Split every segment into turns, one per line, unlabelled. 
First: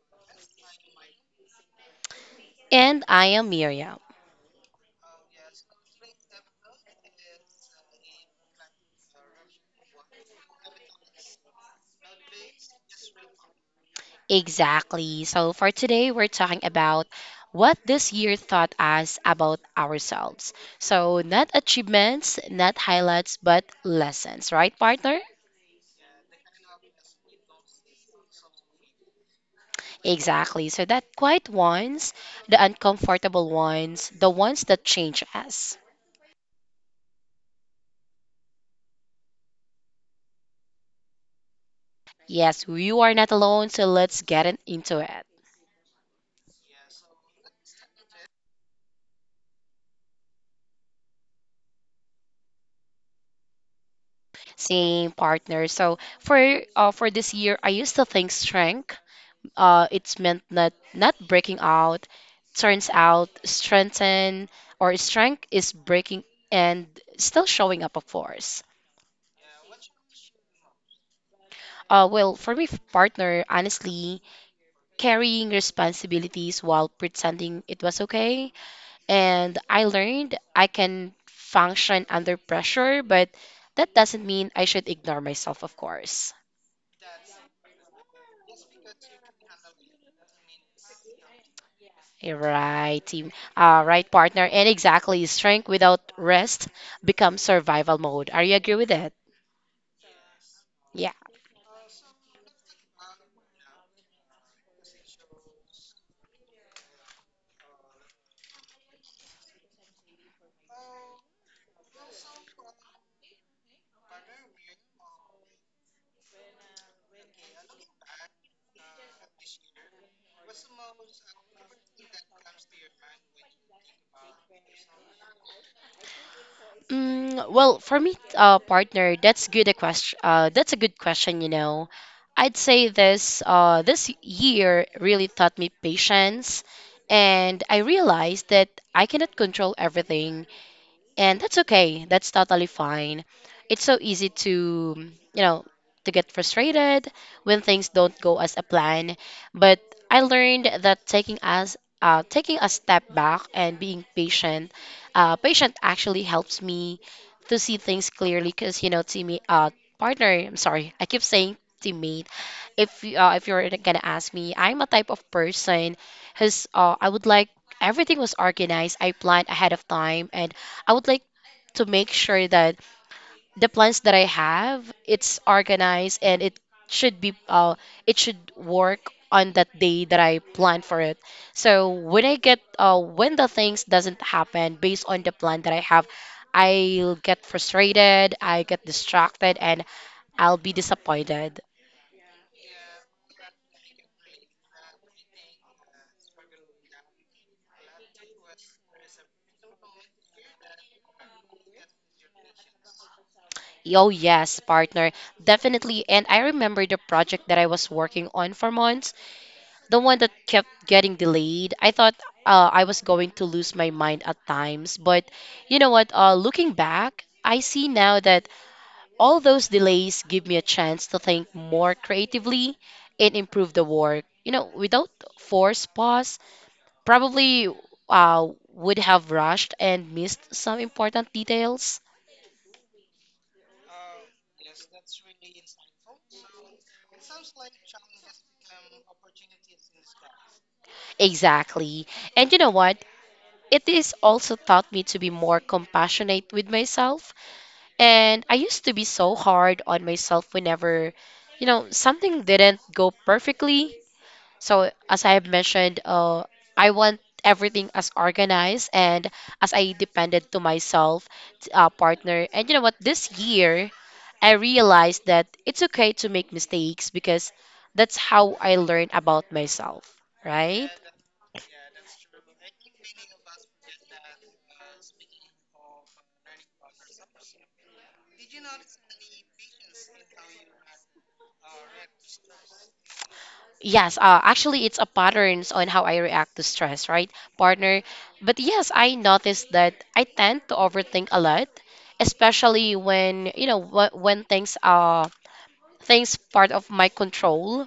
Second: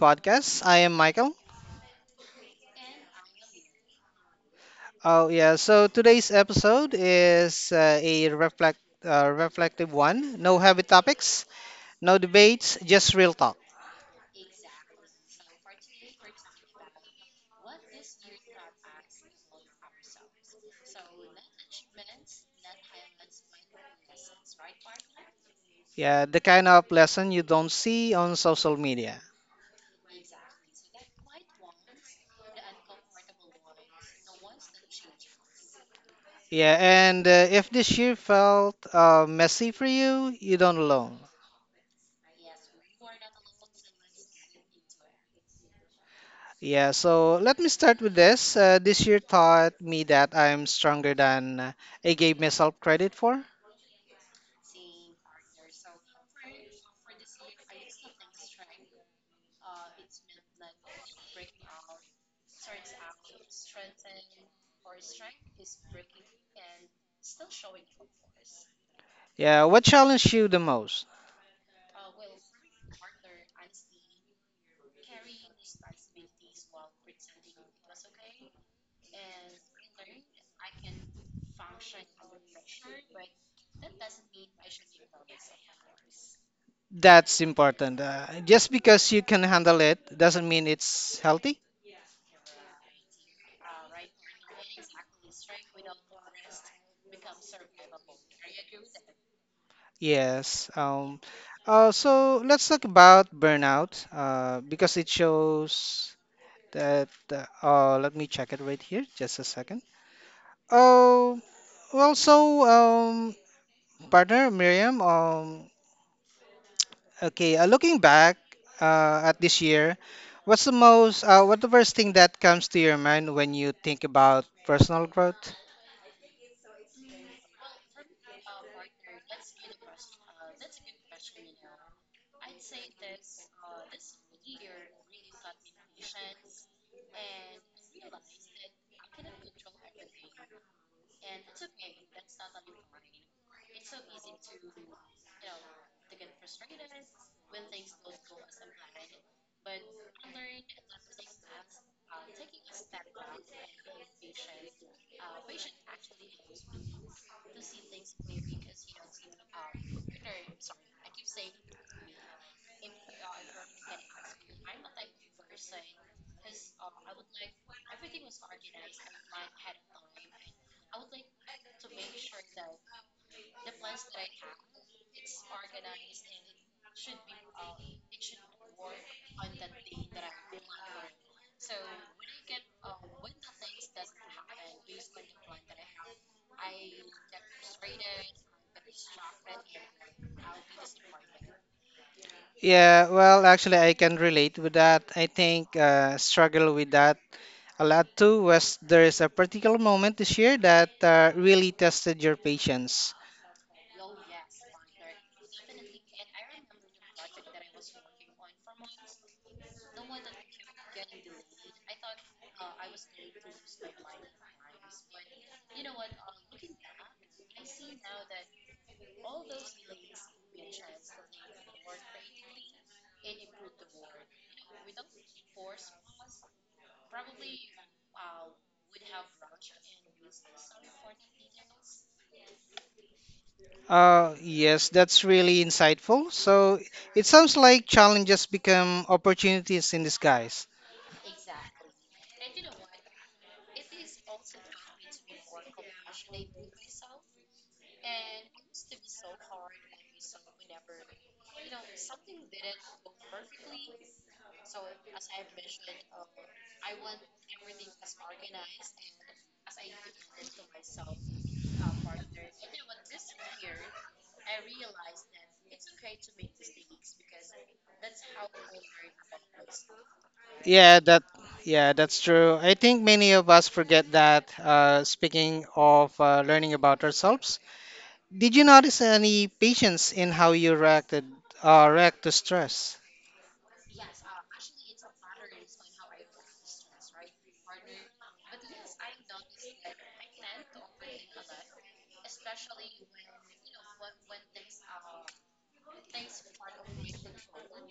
podcast. I am Michael.
And I am Miriam.
Oh yeah, so today's episode is a reflective one. No heavy topics, no debates, just real talk.
Exactly. So for today, we're talking about what this year taught us about ourselves. So, not achievements, not highlights, but lessons, right, partner?
Yeah, the kind of lesson you don't see on social media.
Exactly. So, that quiet ones, the uncomfortable ones, the ones that change us.
Yeah, and if this year felt messy for you, you don't alone.
Yes, you are not alone, so let's get into it.
Yeah, so let me start with this. This year taught me that I'm stronger than I gave myself credit for.
Same partner. So, for this year, I used to think strength it's meant not breaking out. Turns out, strengthen or strength is breaking and still showing up, of course.
Yeah, what challenged you the most?
Well, for me, partner, honestly, carrying responsibilities while pretending it was okay. And I learned I can function under pressure, but that doesn't mean I should ignore myself, of course.
That's important. Just because you can handle it doesn't mean it's healthy.
Right, team. Right, partner. And exactly, strength without rest becomes survival mode. Are you agree with that?
Yes.
Yeah.
So let's talk about burnout because it shows that. Let me check it right here. Just a second. Oh, well, so um, partner Miriam. Okay. Looking back at this year, what's the most? What the first thing that comes to your mind when you think about personal growth?
Mm, well, for me, partner, that's good a question. That's a good question. You know, I'd say this. This year really taught me patience, and I realized that I cannot control everything, and that's okay, that's totally fine. It's so easy to you know to get frustrated when things don't go as a plan. But I learned that taking a step back and being patient, actually helps me to see things clearly, because you know, teammate, partner, I'm sorry I keep saying teammate. If you're gonna ask me, I'm a type of person who's, I would like everything was organized. I planned ahead of time, and I would like to make sure that the plans that I have it's organized, and it should be, it should work on that day that I plan for it. So when I get when the things doesn't happen based on the plan that I have, I'll get frustrated, I get distracted, and I'll be disappointed.
Yeah, well, actually, I can relate with that. I think struggle with that a lot too was there's a particular moment this year that really tested your patience.
Oh, yes, partner. Definitely. And I remember the project that I was working on for months, the one that kept getting delayed. I thought I was going to lose my mind at times. But you know what? Looking back, I see now that all those delays give me a chance to think more creatively and improve the work. You know, without forced pause, probably, uh, would have rushed and missed some important details.
Yes, that's really insightful. So it sounds like challenges become opportunities in disguise.
Exactly. And you know what? It is also taught me to be more compassionate with myself. And I used to be so hard on myself whenever, you know, something didn't go perfectly. So, as I have mentioned, I want everything as organized, and as I depended to myself, partner. And you know what? This year, I realized that it's okay to make mistakes, because that's how I learn about myself, right?
Yeah, that yeah, that's true. I think many of us forget that. Speaking of learning about ourselves, did you notice any patience in how you react to stress?
Yes, actually, it's a patterns on how I react to stress, right, partner? But yes, I noticed that I tend to overthink a lot, especially when you know, when things are things part of my control.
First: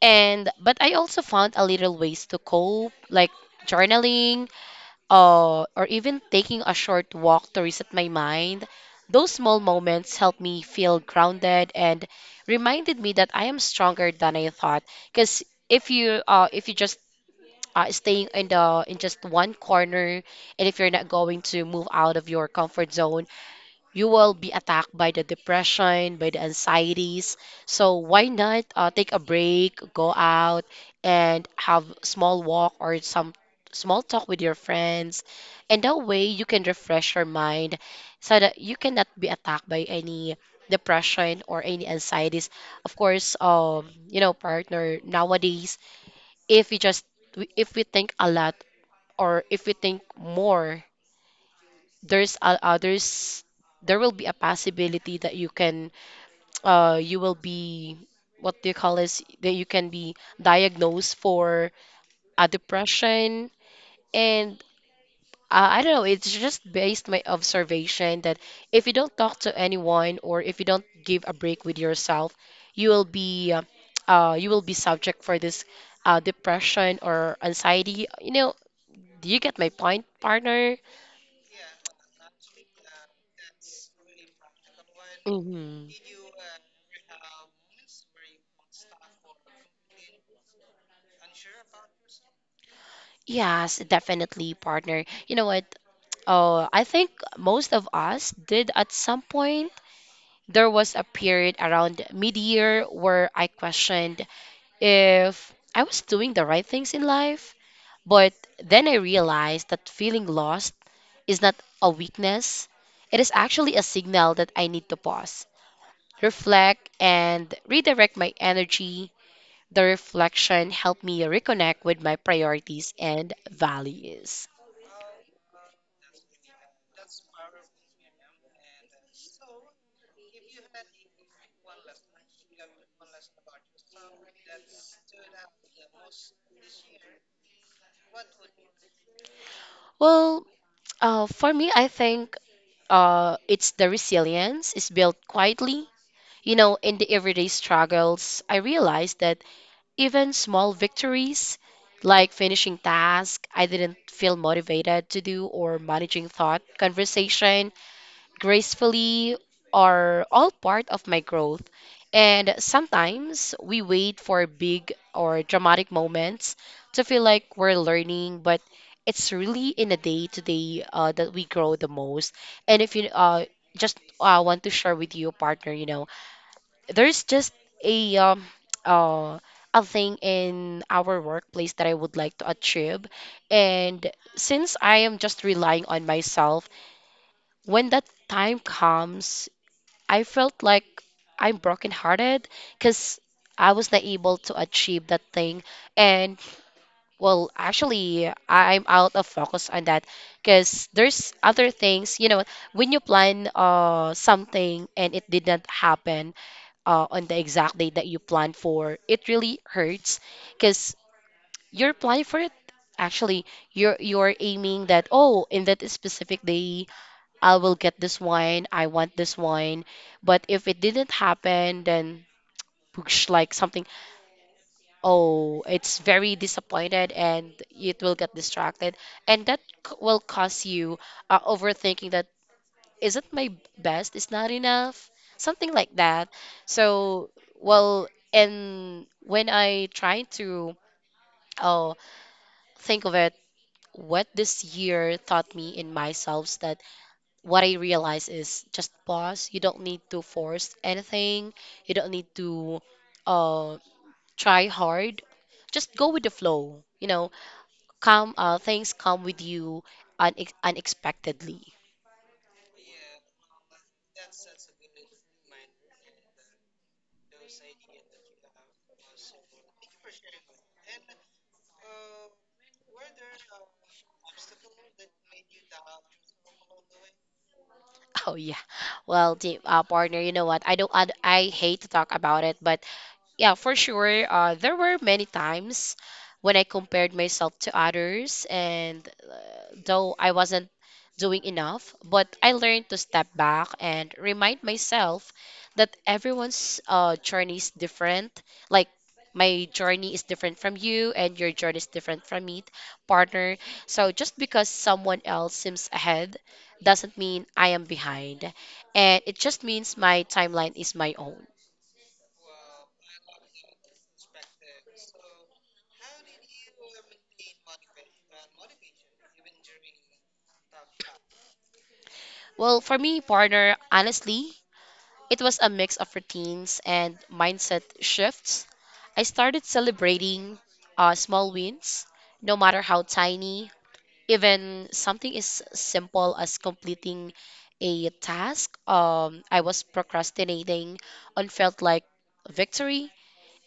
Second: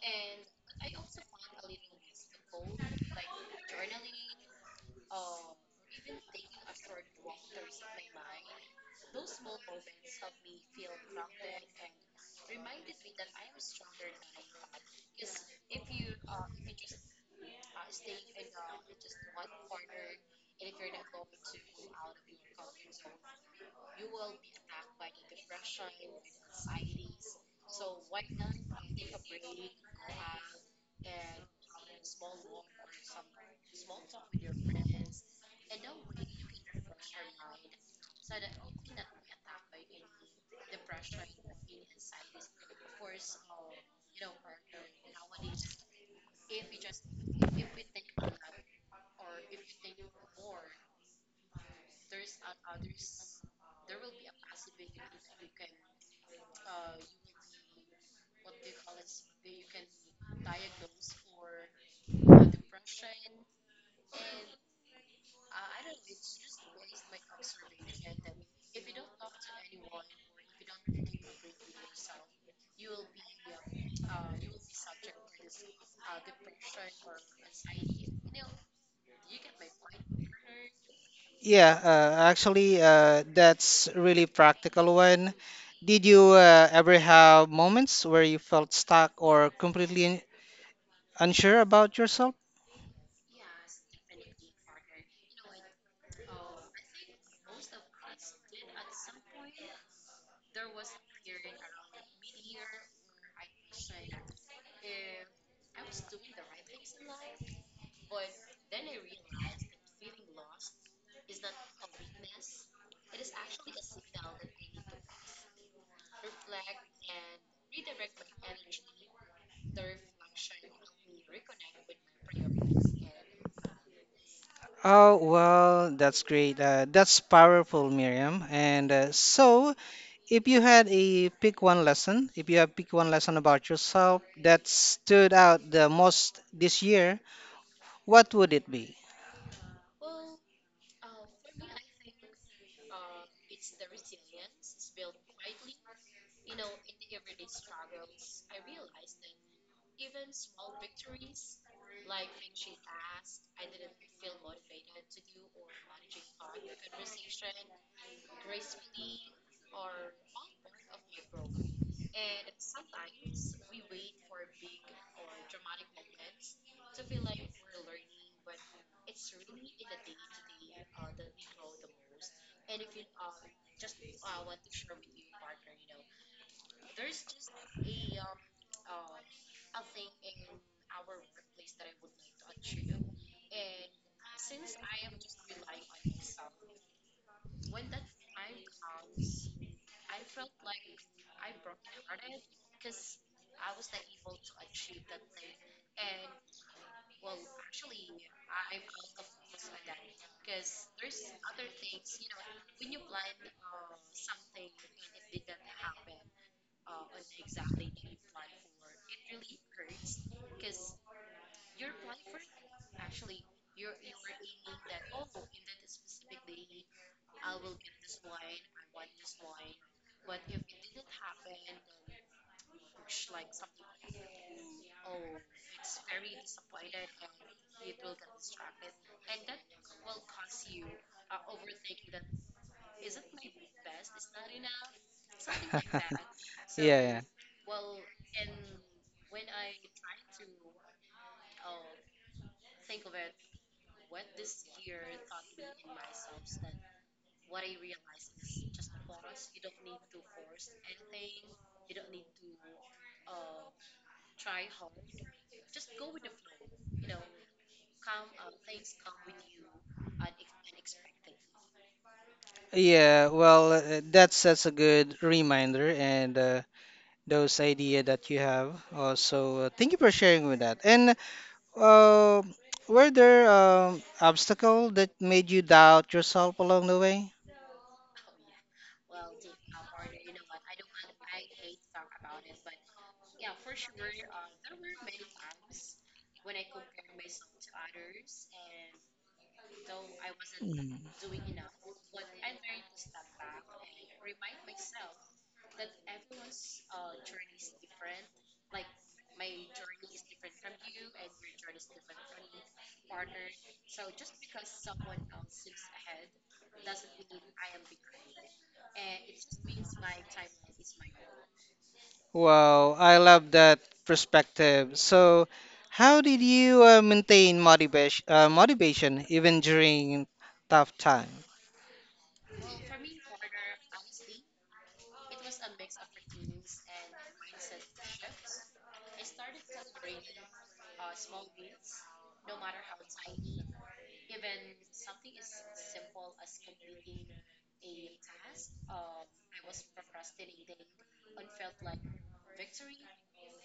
And but I also found a little ways to cope, like journaling, or even taking a short walk to reset my mind. Those small moments helped me feel grounded and reminded me that I am stronger than I thought. Because if you just, staying in just one corner, and if you're not going to move out of your comfort zone, you will be attacked by the depression, by the anxieties. So why not, take a break, go out and have small walk or some small talk with your friends. And that way you can refresh your mind, so that you cannot be attacked by any depression or any anxieties. Of course, you know, partner, nowadays, if we just if we think a lot, or if we think more, there's a others, there will be a possibility that you can, you will be, what do you call this, that you can be diagnosed for a depression. And, I don't know, it's just based my observation that if you don't talk to anyone, or if you don't give a break with yourself, you will be, you will be subject for this, depression or anxiety, you know. Do you get my point, partner?
Yeah, actually, that's really practical one.
Hmm.
Did you ever have moments where you felt stuck or completely unsure about yourself?
Yes, definitely, partner. You know what? Oh, I think most of us did at some point. There was a period around mid-year where I questioned if I was doing the right things in life. But then I realized that feeling lost is not a weakness. It is actually a signal that I need to pause, reflect, and redirect my energy. The reflection helped me reconnect with my priorities and values.
Oh, well, that's great. That's powerful, Miriam. And so, if you had a pick one lesson, if you have pick one lesson about yourself that stood out the most this year, what would it be?
Well, for me, I think, it's the resilience is built quietly. You know, in the everyday struggles, I realized that even small victories, like finishing tasks I didn't feel motivated to do, or managing thought conversation gracefully, are all part of my growth. And sometimes we wait for big or dramatic moments to feel like we're learning, but it's really in a day to day, that we grow the most. And if you, just, want to share with you, partner, you know, there's just a um, uh, a thing in our workplace that I would like to achieve. And since I am just relying on myself, when that time comes, I felt like I'm brokenhearted, because I was not able to achieve that thing. And well, actually, I'm out of focus on that, because there's other things. You know, when you plan something and it didn't happen on the exact date that you planned for, it really hurts, because you're planning for it. Actually, you're aiming that, oh, in that specific day I will get this wine, I want this wine. But if it didn't happen, then push like something, oh, it's very disappointed and it will get distracted. And that, will cause you, overthinking that isn't my best, it's not enough, something like that.
Yeah, yeah.
So, well, and when I try to, oh, think of it, what this year taught me in myself, that what I realize is just pause. You don't need to force anything. You don't need to, uh, try hard. Just go with the flow. You know, come things come with you unexpectedly.
Yeah, well, that's such a good reminder and those idea that you have. Also, thank you for sharing with that. And uh, were there obstacle that made you doubt yourself along the way?
Oh yeah. Well, the, partner, you know what? I don't. I hate to talk about it, but, yeah, for sure. There were many times when I compared myself to others, and, uh, though I wasn't
Mm.
doing enough, but I learned to step back and remind myself that everyone's, journey is different. Like, my journey is different from you, and your journey is different from me, partner. So, just because someone else seems ahead doesn't mean I am behind, and it just means my timeline is my own.
Wow, I love that perspective. So, how did you maintain motivation even during tough time?
Well, for me, partner, honestly, it was a mix of routines and mindset shifts. I started celebrating, small wins, no matter how tiny. Even something as simple as completing a task, I was procrastinating on, felt like victory.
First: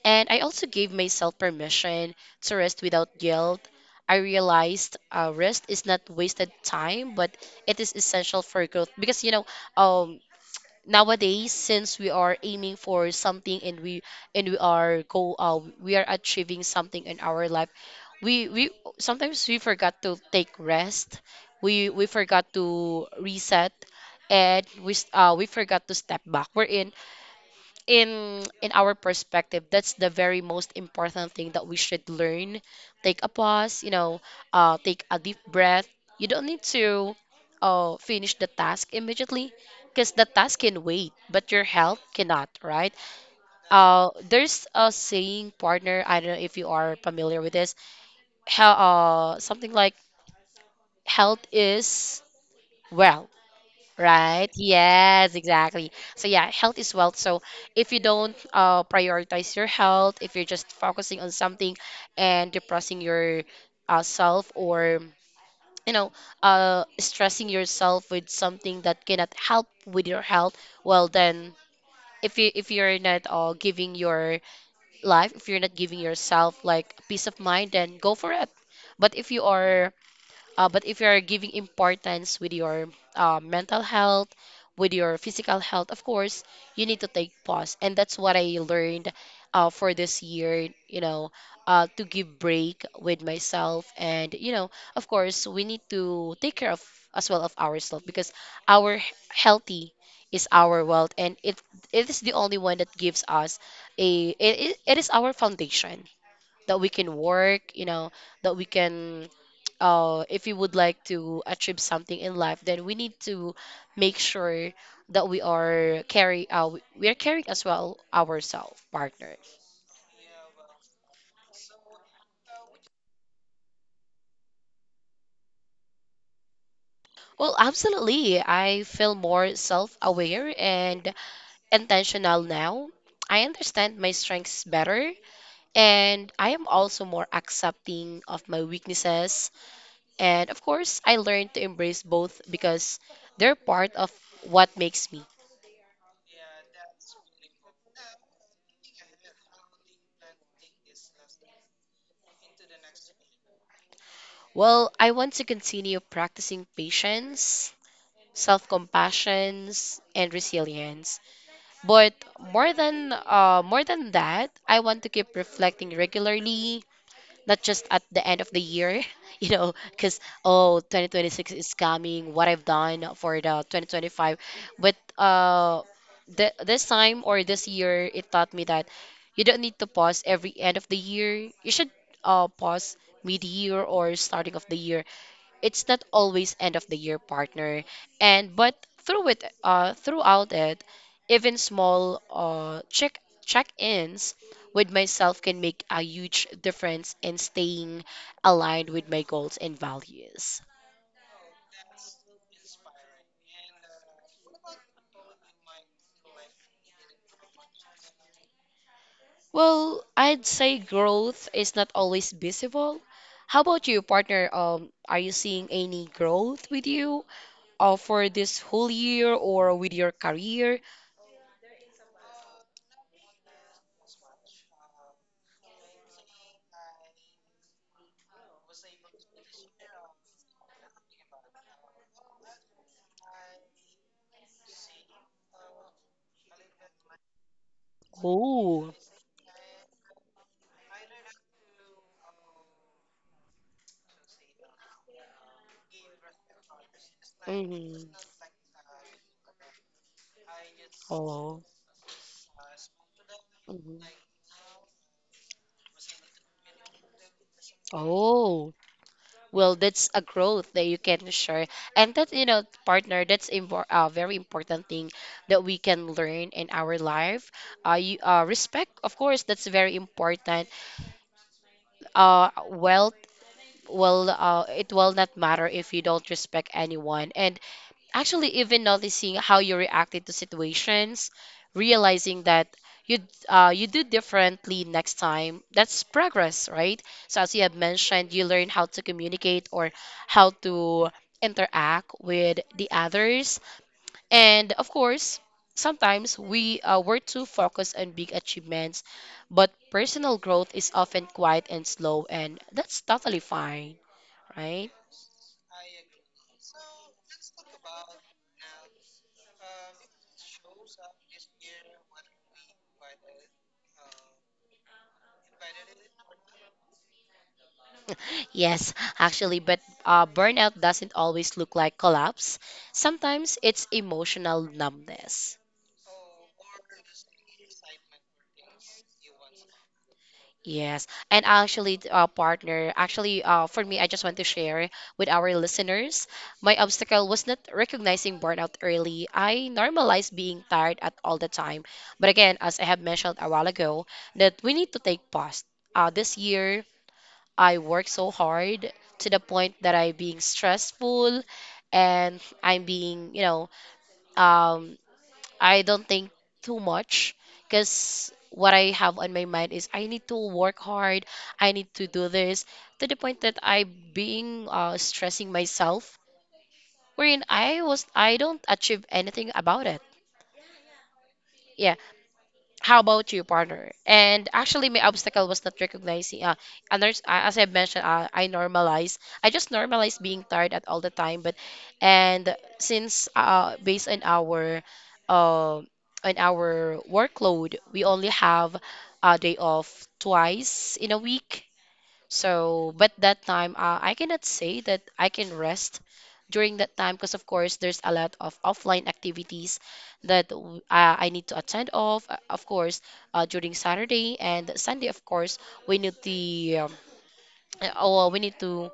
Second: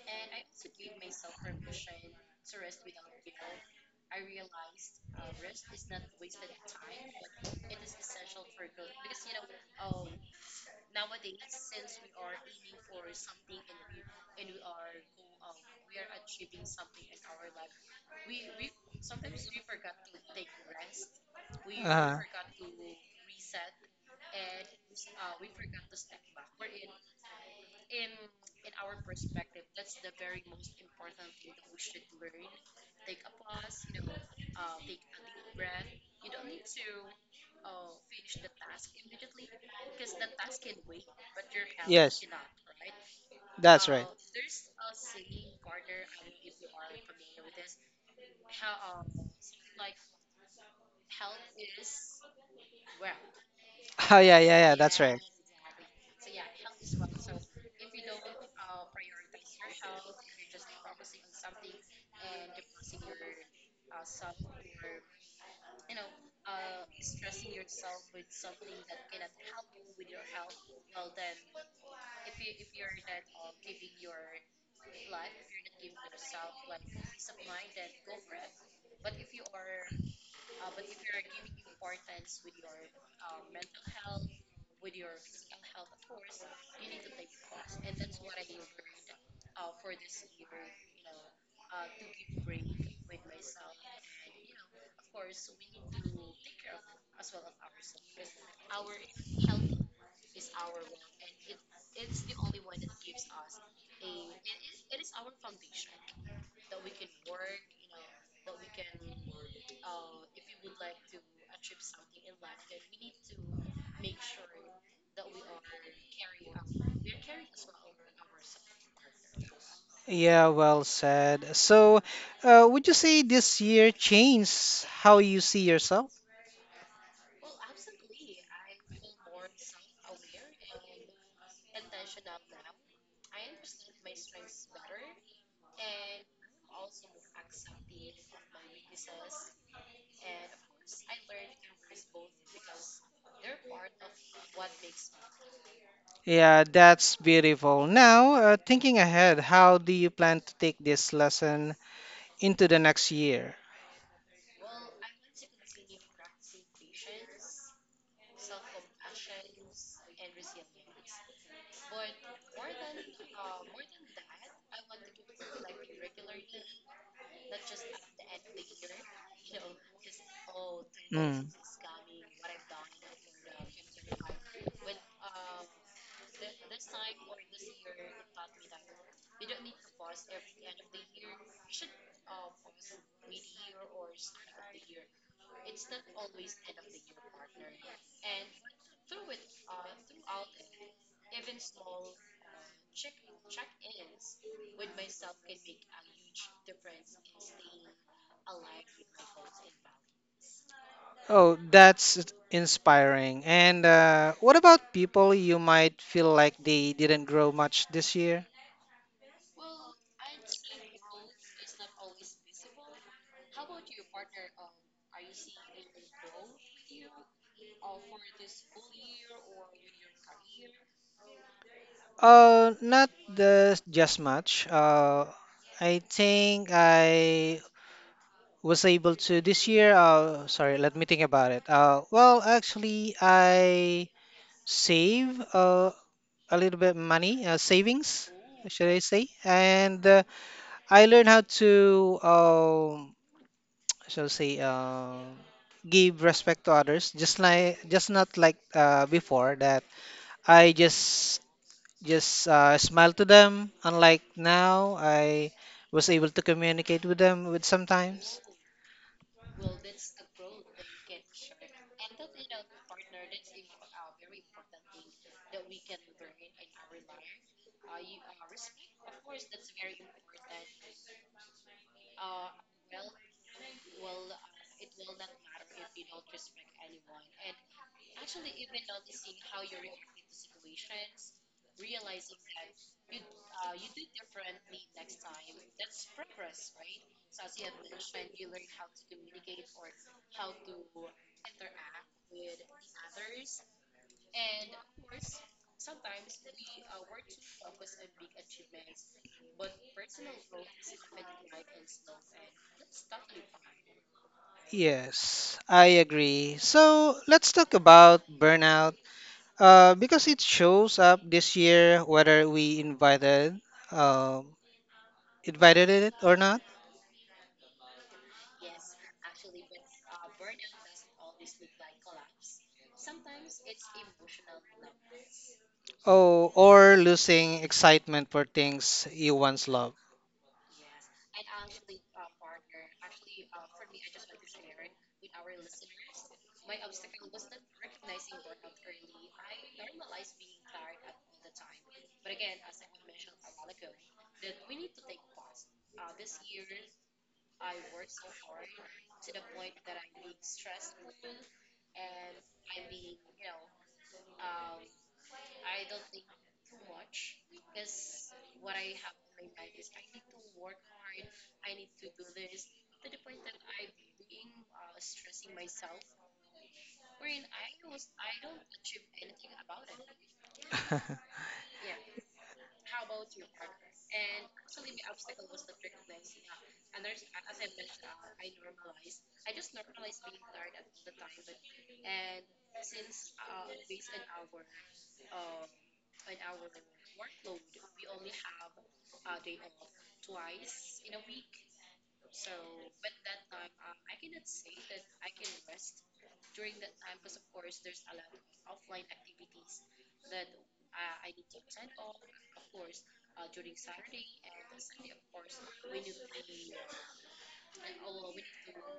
And I also gave myself permission to rest without guilt. I realized, rest is not wasted time, but it is essential for growth. Because you know, um, nowadays, since we are aiming for something and we, and we are go we are achieving something in our life, we sometimes we forgot to take rest. We
Uh-huh.
forgot to reset, and we forgot to step back. Wherein in our perspective, that's the very most important thing that we should learn. Take a pause, you know, take a deep breath. You don't need to, finish the task immediately, because the task can wait, but your health
Yes,
cannot, right?
that's right.
There's a saying, partner, I don't know if you are familiar with this. How, something like, health is, well.
Oh, yeah,
Right?
yeah, yeah, that's right.
Yes, exactly. So yeah, health is wealth. So if you don't, prioritize your health, if you're just focusing on something and depressing your, self, or you know, stressing yourself with something that cannot help with your health, well then, if you're not, giving your life, if you're not giving yourself like peace of mind, then go for it. But if you are but if you are giving importance with your, mental health, with your physical health, of course, you need to take pause. And that's what I learned, for this year, you know, to give break with myself. And, of course, we need to take care of as well of ourselves because our healthy is our wealth, and it is the only one that gives us a it, it it is our foundation that we can work, you know, that we can if we would like to achieve something in life. Then we need to make sure that we are caring as well ourselves, partner.
Yeah, well said. So, would you say this year changed how you see yourself?
Well, absolutely. I feel more self-aware and intentional now. I understand my strengths better, and I am also more accepting of my weaknesses. And of course, I learned to embrace both because they're part of what makes me.
Yeah, that's beautiful. Now, thinking ahead, how do you plan to take this lesson into the next year?
Well, I want to continue practicing patience, self compassion, and resilience. But more than that, I want to keep reflecting regularly, not just at the end of the year, because oh, twenty twenty
Mm.
six is coming, what I've done for the 2025. But this time or this year, it taught me that you don't need to pause every end of the year. You should pause mid year or starting of the year. It's not always end of the year, partner. And but throughout it, even small check-ins with myself can make a huge difference in staying aligned with my goals and values.
Oh, that's inspiring. And what about people you might feel like they didn't grow much this year?
Well, I'd say growth is not always visible. How about you, partner? Are you seeing any growth with you for this whole year or with your career?
Not the just much. I think I was able to this year. Sorry, let me think about it. Well, actually, I save a little bit money, savings, should
Oh.
I say? And I learned how to, shall I say, give respect to others,
Mm-hmm.
just not like before that I just
Oh.
just uh, smile to them.
Mhm.
Unlike now, I was able to communicate with them with sometimes.
Oh. Well, that's a growth that you can share. And that, partner, that's impor a very important thing that we can learn in our life. Respect, of course, that's very important. Wealth, well, it will not matter if you don't respect anyone. And actually, even noticing how you reacted to situations, realizing that you you do differently next time, that's progress, right? So as you have mentioned, you learn how to communicate, or how to interact with the others, and of course. Sometimes we were too focused on big achievements, but personal growth is often quiet and slow, and that's totally fine, right?
Yes, I agree. So let's talk about burnout because it shows up this year whether we um, invited it or not.
Yes, actually, but burnout doesn't always look like collapse. Sometimes it's emotional numbness.
Oh, or losing excitement for things you once loved.
Yes, and actually, partner, actually, for me, I just want to share with our listeners. My obstacle was not recognizing burnout early. I normalized being tired at all the time. But again, as I have mentioned a while ago, that we need to take pause. This year, I worked so hard to the point that I'm being stressful, and I'm being, you know, um I don't think too much, because what I have on my mind is I need to work hard, I need to do this, to the point that I being stressing myself, wherein I don't achieve anything about it. Yeah. How about you, partner? And actually, my obstacle was not recognizing. As I mentioned, I normalized. I just normalized being tired at all the time. But and since based uh, on our workload, we only have a day off twice in a week. So, but that time, I cannot say that I can rest during that time, because of course, there's a lot of offline activities that I need to attend of. Of course, during Saturday and Sunday, of course, we need the um, oh, we need to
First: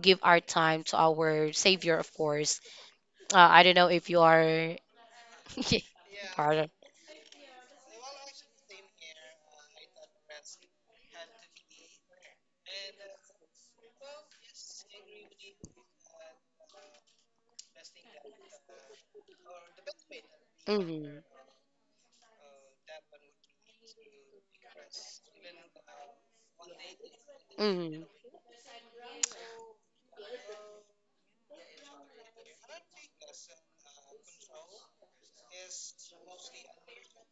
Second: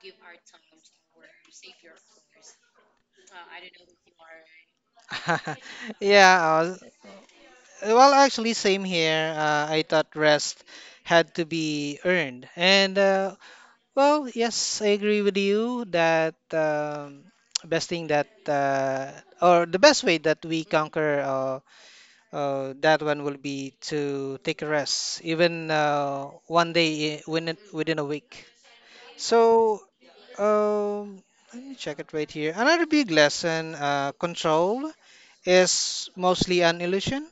give our time to our Savior, of course. I don't know if you are. Pardon.
Yeah. Well, actually, same here. I thought rest had to be earned. And, well, yes, I agree with you that best thing that, or the best way that we
Hmm.
conquer that one will be to take a rest, even one day within
Hmm.
a week. So, um, let me check it right here. Another big lesson, control is mostly an illusion.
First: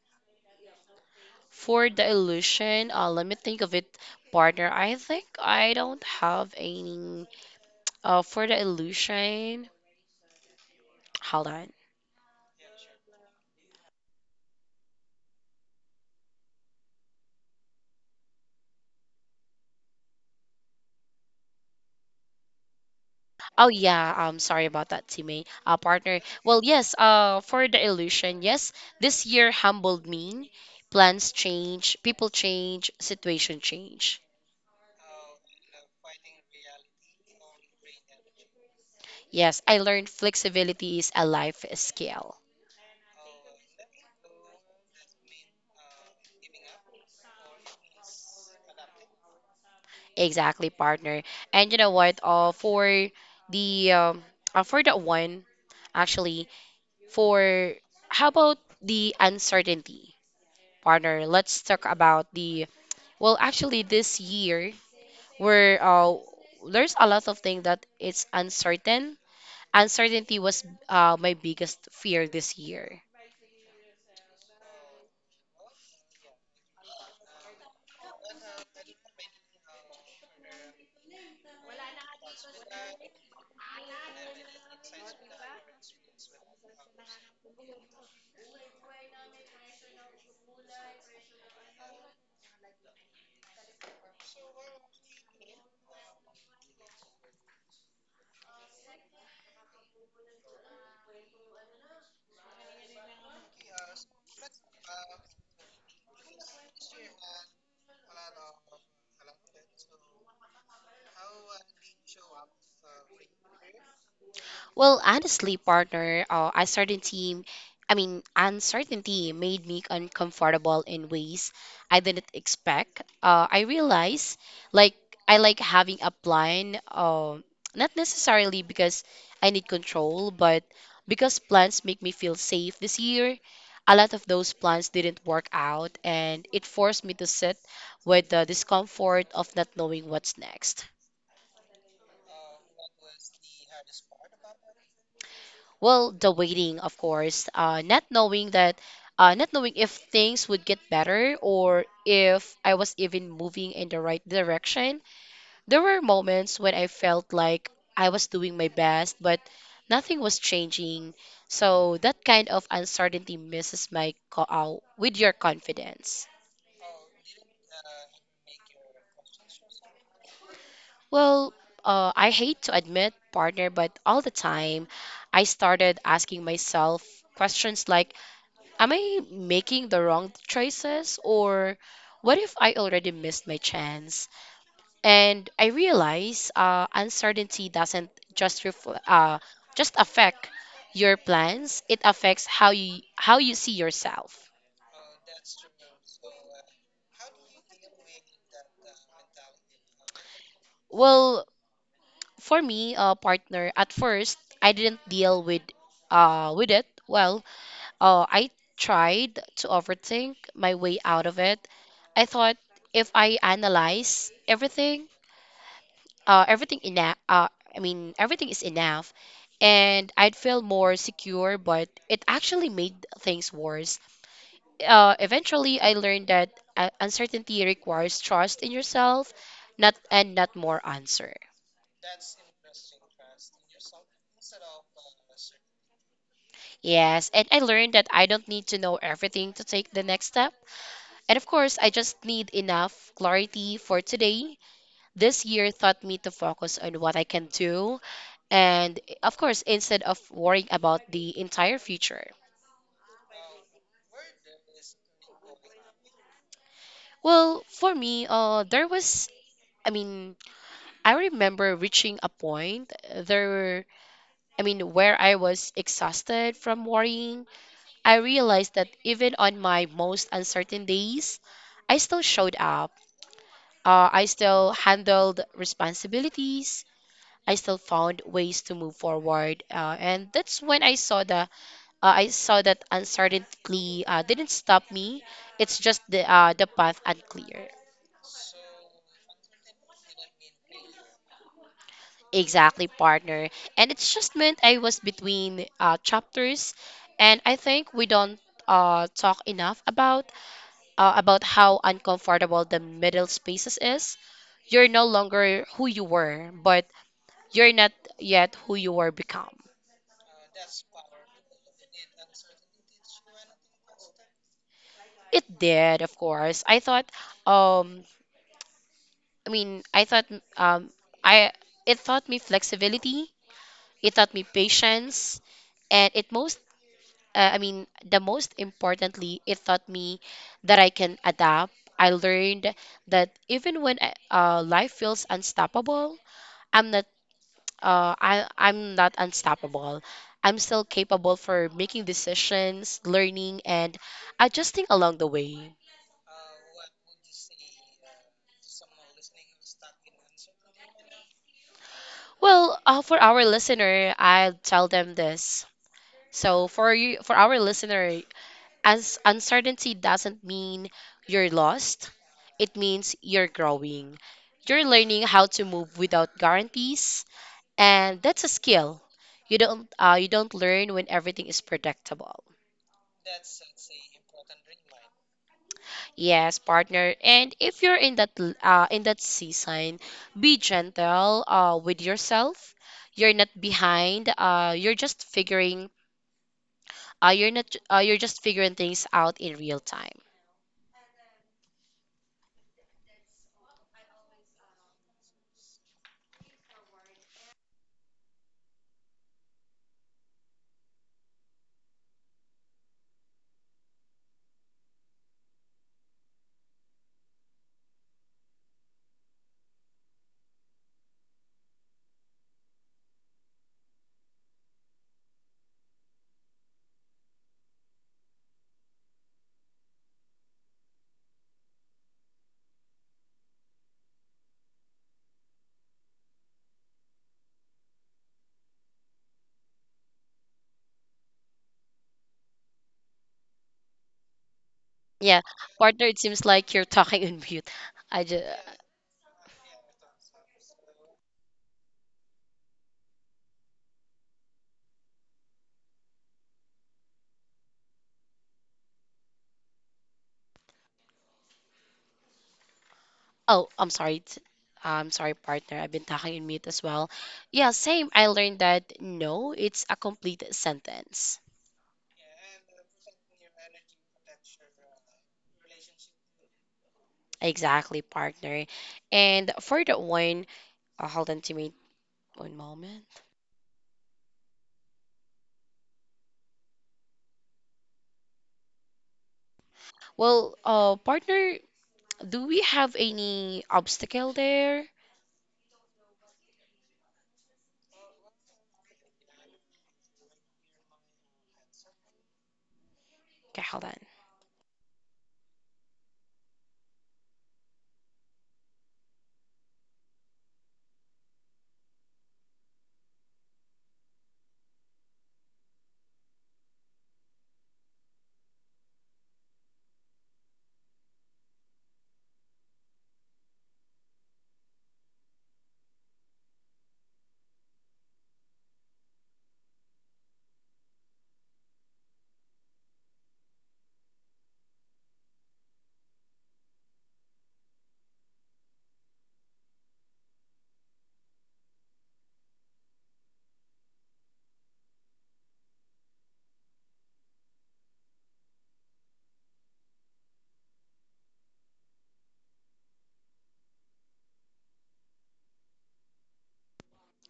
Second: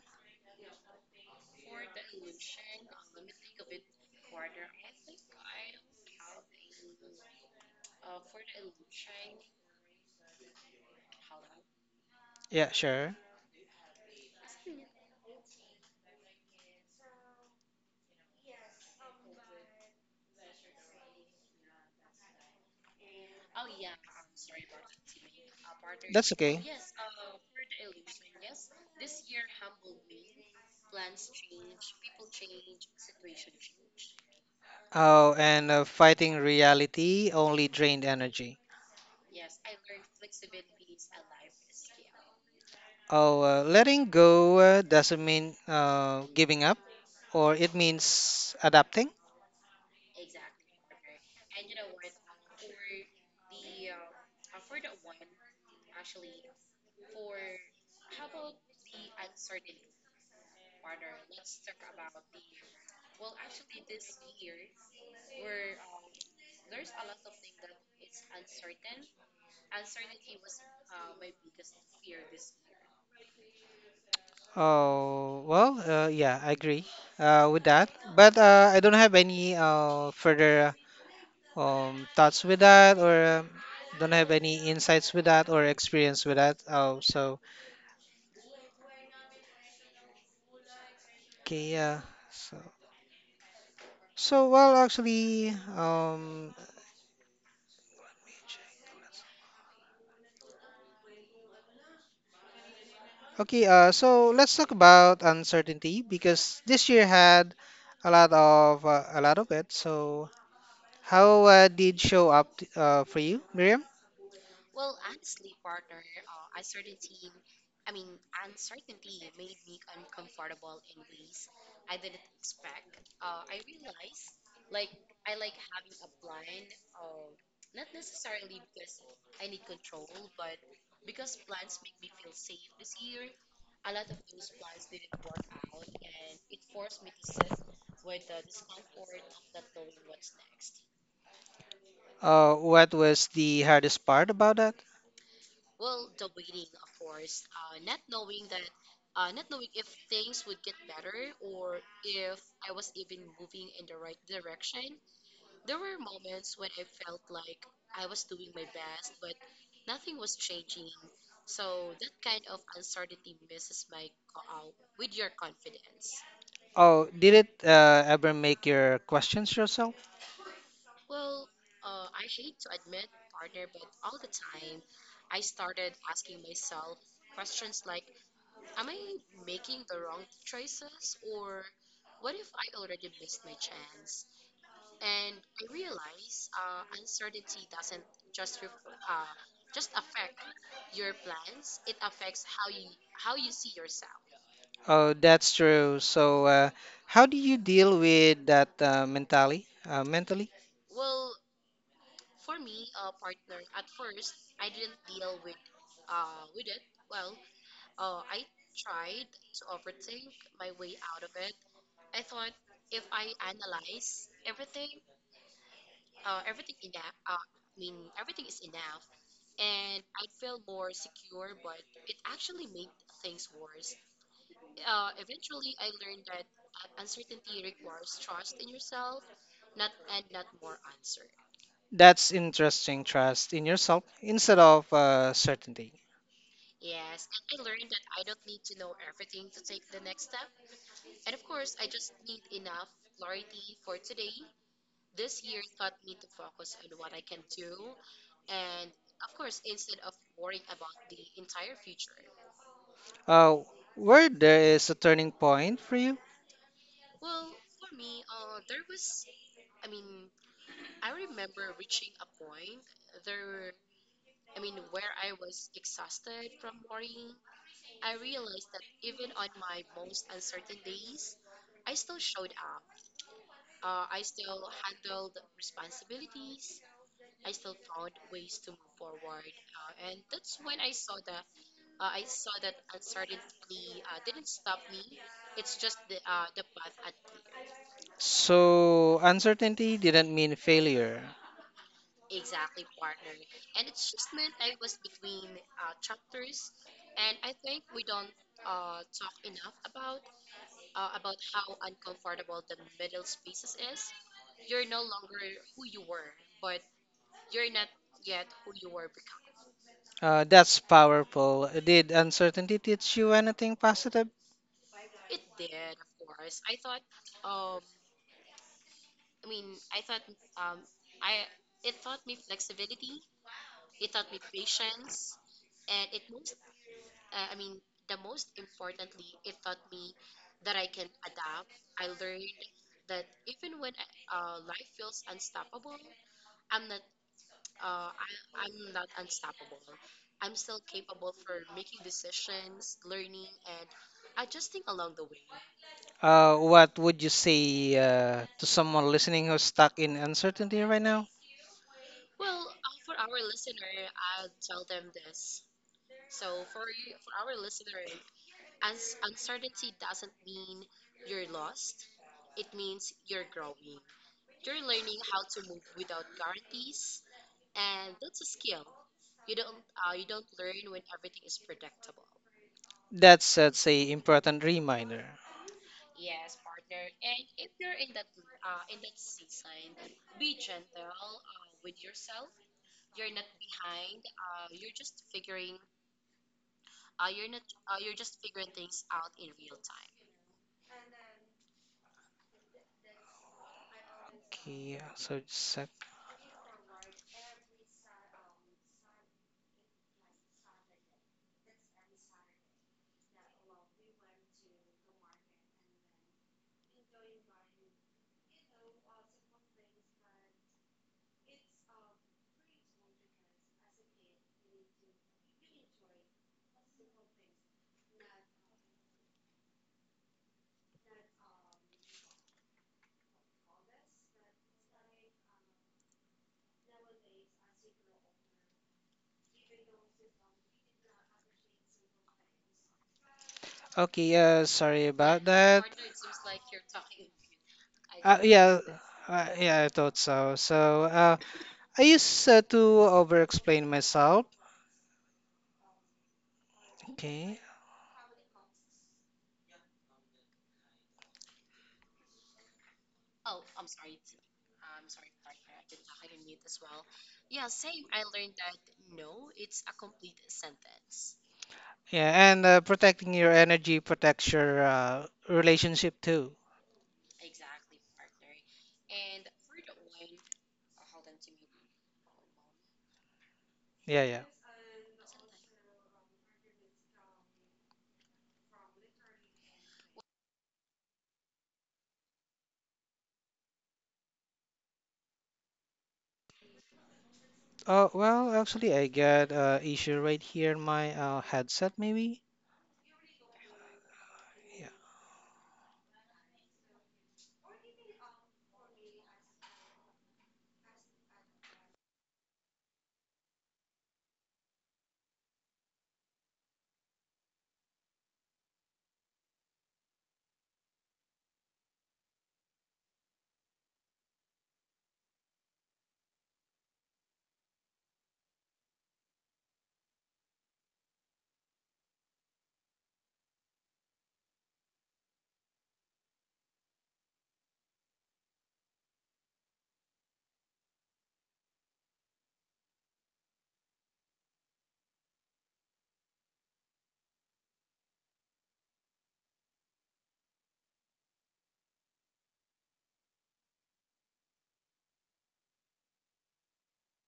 For the illusion, let me think of it, partner. I think I don't have any. For the illusion, hold on.
Yeah, sure.
Oh yeah, I'm sorry about that, teammate.
That's
Partner, well,
partnership okay.
yes. For the illusion, yes. This year humbled me. Plans change, people change, situation change.
Oh, and fighting reality only drained energy.
Yes, I learned flexibility is a life skill.
Oh, letting go doesn't mean giving up, or it means adapting.
Exactly, partner. And you know what? For the for that one, actually. For How about the uncertainty, partner? Let's talk about the well, actually, this year where there's a lot of things that it's uncertain. Uncertainty was my biggest fear this year.
Oh, well, yeah, I agree with that. But I don't have any further thoughts with that, or don't have any insights with that, or experience with that. Oh, so okay, yeah. So. So, well, actually, um, okay, so let's talk about uncertainty because this year had a lot of it. So, how did show up for you, Miriam?
Well, honestly, partner, I mean, uncertainty made me uncomfortable in ways I didn't expect. I realize, like, I like having a plan, not necessarily because I need control, but because plans make me feel safe. This year, a lot of those plans didn't work out, and it forced me to sit with the discomfort of not knowing what's next.
What was the hardest part about that?
Well, the waiting, of course, not knowing if things would get better, or if I was even moving in the right direction. There were moments when I felt like I was doing my best, but nothing was changing. So that kind of uncertainty messes with your confidence.
Oh, did it ever make your questions yourself?
Well, I hate to admit, partner, but all the time I started asking myself questions like, am I making the wrong choices, or what if I already missed my chance? And I realize, uncertainty doesn't just just affect your plans, it affects how you see yourself.
Oh, that's true. So, how do you deal with that mentally? Mentally,
Well, for me, partner, at first I didn't deal with it. Well, I tried to overthink my way out of it. I thought if I analyze everything enough. I mean, everything is enough, and I'd feel more secure. But it actually made things worse. Eventually, I learned that, uncertainty requires trust in yourself, not more answer.
that's interesting. Trust in yourself instead of certainty.
Yes, and I learned that I don't need to know everything to take the next step. And of course, I just need enough clarity for today. This year taught me to focus on what I can do, and of course, instead of worrying about the entire future.
Uh, where there is a turning point for you?
Well, for me, I mean, I remember reaching a point I mean, where I was exhausted from worrying. I realized that even on my most uncertain days, I still showed up. I still handled responsibilities. I still found ways to move forward. And that's when I saw that uncertainty didn't stop me. It's just the path unclear.
So, uncertainty didn't mean failure.
Exactly, partner. And it's just meant I was between chapters, and I think we don't talk enough about how uncomfortable the middle spaces is. You're no longer who you were, but you're not yet who you were become.
That's powerful. Did uncertainty teach you anything positive?
It did, of course. Um, I mean, I thought, um, I it taught me flexibility. It taught me patience, and it most I mean, the most importantly, it taught me that I can adapt. I learned that even when life feels unstoppable, I'm not I'm not unstoppable. I'm still capable for making decisions, learning, and adjusting along the way.
What would you say to someone listening who's stuck in uncertainty right now?
Well, for our listener, I'll tell them this. So for our listener, as uncertainty doesn't mean you're lost. It means you're growing. You're learning how to move without guarantees, and that's a skill. You don't learn when everything is predictable.
That's, say, important reminder.
Yes, partner. And if you're in that season, be gentle with yourself. You're not behind. You're just figuring. You're not. You're just figuring things out in real time.
Okay, so just sec. Okay, sorry
Yeah,
about that.
partner. It seems like you're talking in mute. I just.
Yeah, yeah, I thought so. So, I used to over-explain myself. Okay.
Oh, I'm sorry. I'm sorry, partner. I've been talking in mute as well. Yeah, same. I learned that no, it's a complete sentence.
Yeah, and protecting your energy protects your relationship too.
Exactly, partner. And for that one, hold on to me one moment.
Yeah, yeah.
Well, partner, do we have any obstacle there?
Oh, well, actually, I got issue right here in my headset, maybe.
Okay, hold on.
Yeah.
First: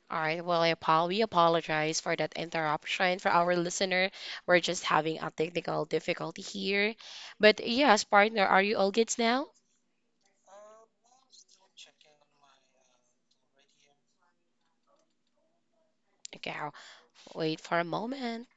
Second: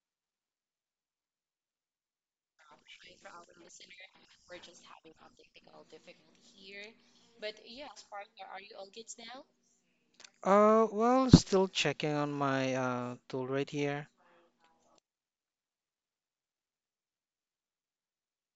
All right. Well, we apologize for that interruption for our listener. We're just having a technical difficulty here. But yes, partner, are you all good now?
Well, still checking on my tool right here.
Okay, all wait for a moment.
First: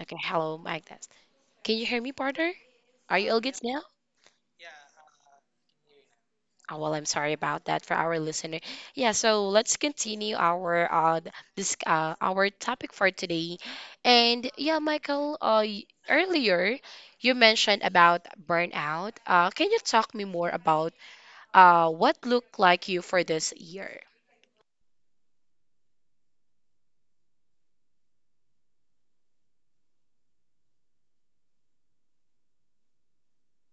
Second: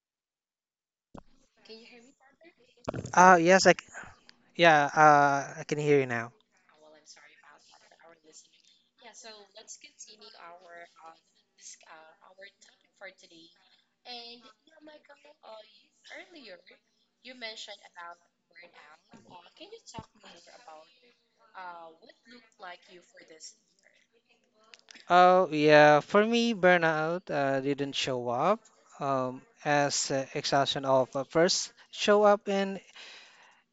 Okay, hello, mic test. Can you hear me, partner? Are you
Ah,
all good
yes, I c
now?
yeah, I can hear you now.
Oh, well, I'm sorry about that for our listener. Yeah, so let's continue our topic for today. And yeah, Michael, earlier you mentioned about burnout. Can you talk me more about what looked like you for this year?
Oh, yeah, for me, burnout didn't show up as exhaustion of first show up in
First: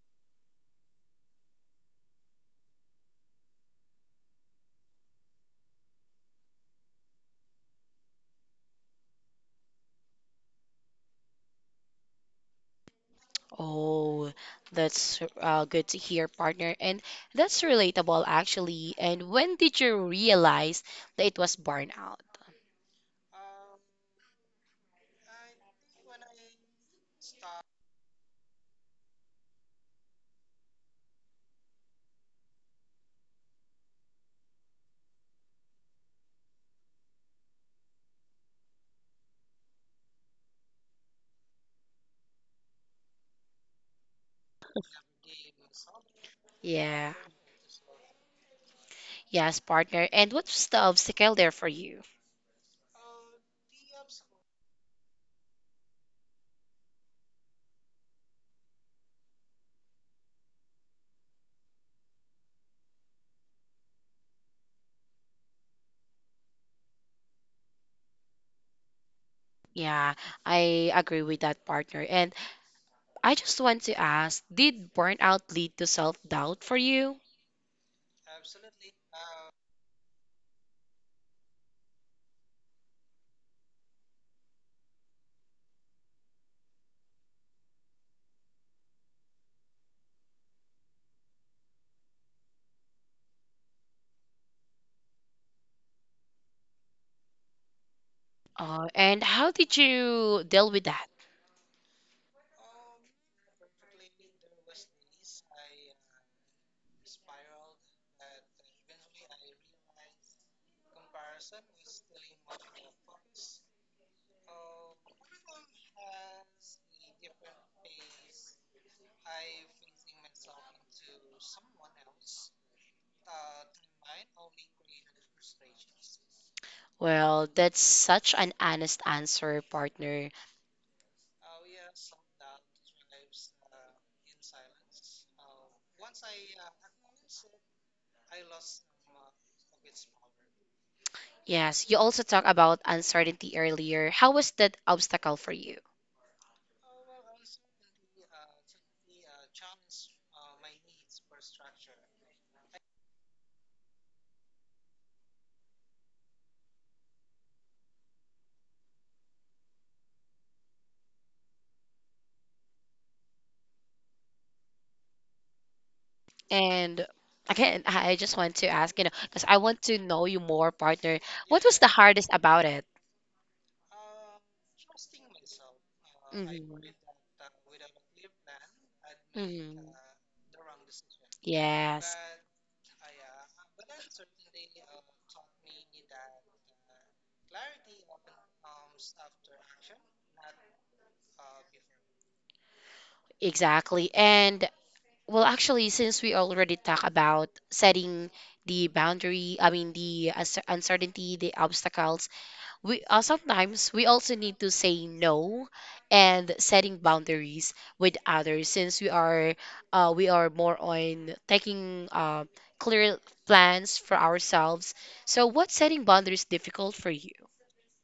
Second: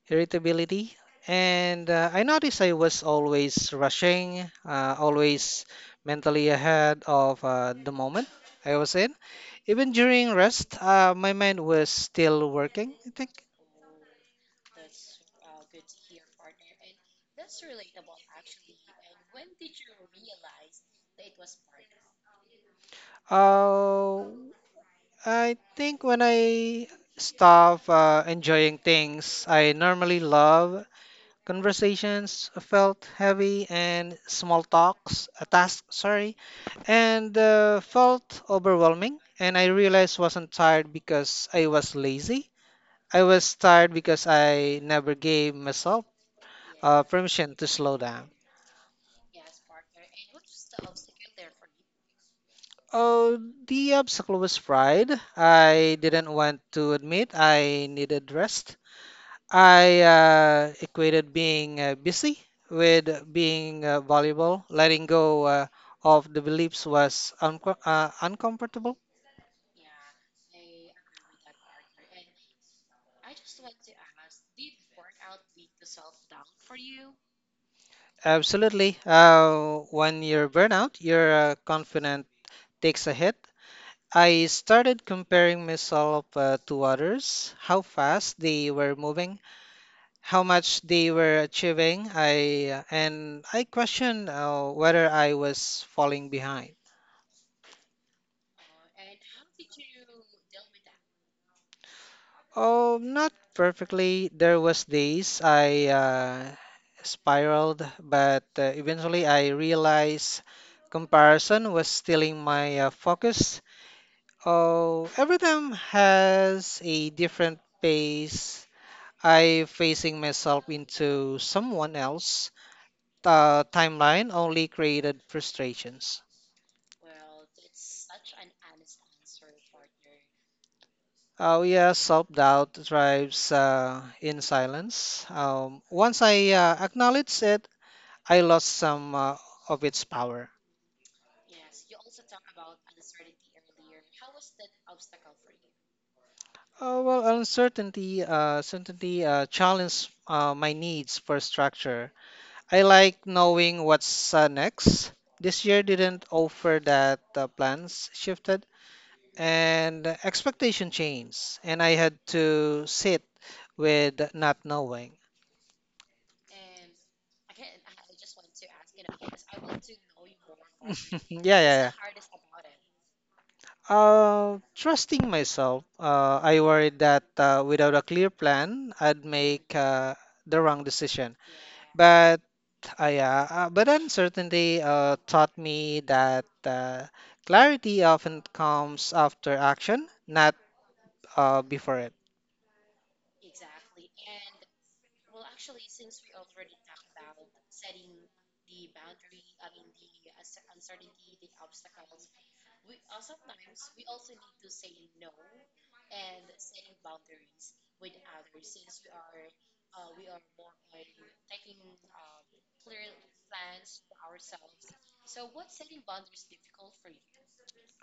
irritability. And I noticed I was always rushing, always mentally ahead of the moment I was in. Even during rest, my mind was still working, I think.
Oh, that's good to hear, partner. And that's relatable, actually. And when did you realize that it was burnout?
Uh, I think when I stop enjoying things I normally love, conversations felt heavy and small talks, a task, sorry, and felt overwhelming. And I realized wasn't tired because I was lazy. I was tired because I never gave myself
Yeah.
permission to slow down.
Yes, partner. And what's the obstacle there for you?
Oh, the obstacle was pride. I didn't want to admit I needed rest. I equated being busy with being valuable. Letting go of the beliefs was uncomfortable.
Yeah, I agree with that, partner. And I just want to ask, did burnout lead to self-doubt for you?
Absolutely. When you're burnout, your confidence takes a hit. I started comparing myself to others, how fast they were moving, how much they were achieving. I and I questioned whether I was falling behind.
And how did you deal with that?
Oh, not perfectly. There was days I spiraled, but eventually I realized comparison was stealing my focus. Oh, every time has a different pace. I facing myself into someone else. The timeline only created frustrations.
Well, that's such an honest answer, partner.
Oh yeah, self-doubt thrives in silence. Once I acknowledge it, I lost some of its power.
Yes, you also talk about uncertainty earlier. How was that obstacle for you?
Well, certainty challenged my needs for structure. I like knowing what's next. This year didn't offer that plans shifted and expectation changed, and I had to sit with not knowing.
And again, I just want to ask, because I want to know you more, partner.
Yeah, yeah,
What was the
yeah.
hardest about it?
Trusting myself,
Hmm.
I worried that without a clear plan, I'd make
Hmm.
the wrong decision.
Yes,
But but uncertainty taught me that clarity often comes after action, not before it.
exactly. And well, actually, since we already talked about setting the boundary, I mean, the uncertainty, the obstacles, we sometimes we also need to say no and setting boundaries with others since we are more on taking clear plans for ourselves. So what setting boundaries difficult for you?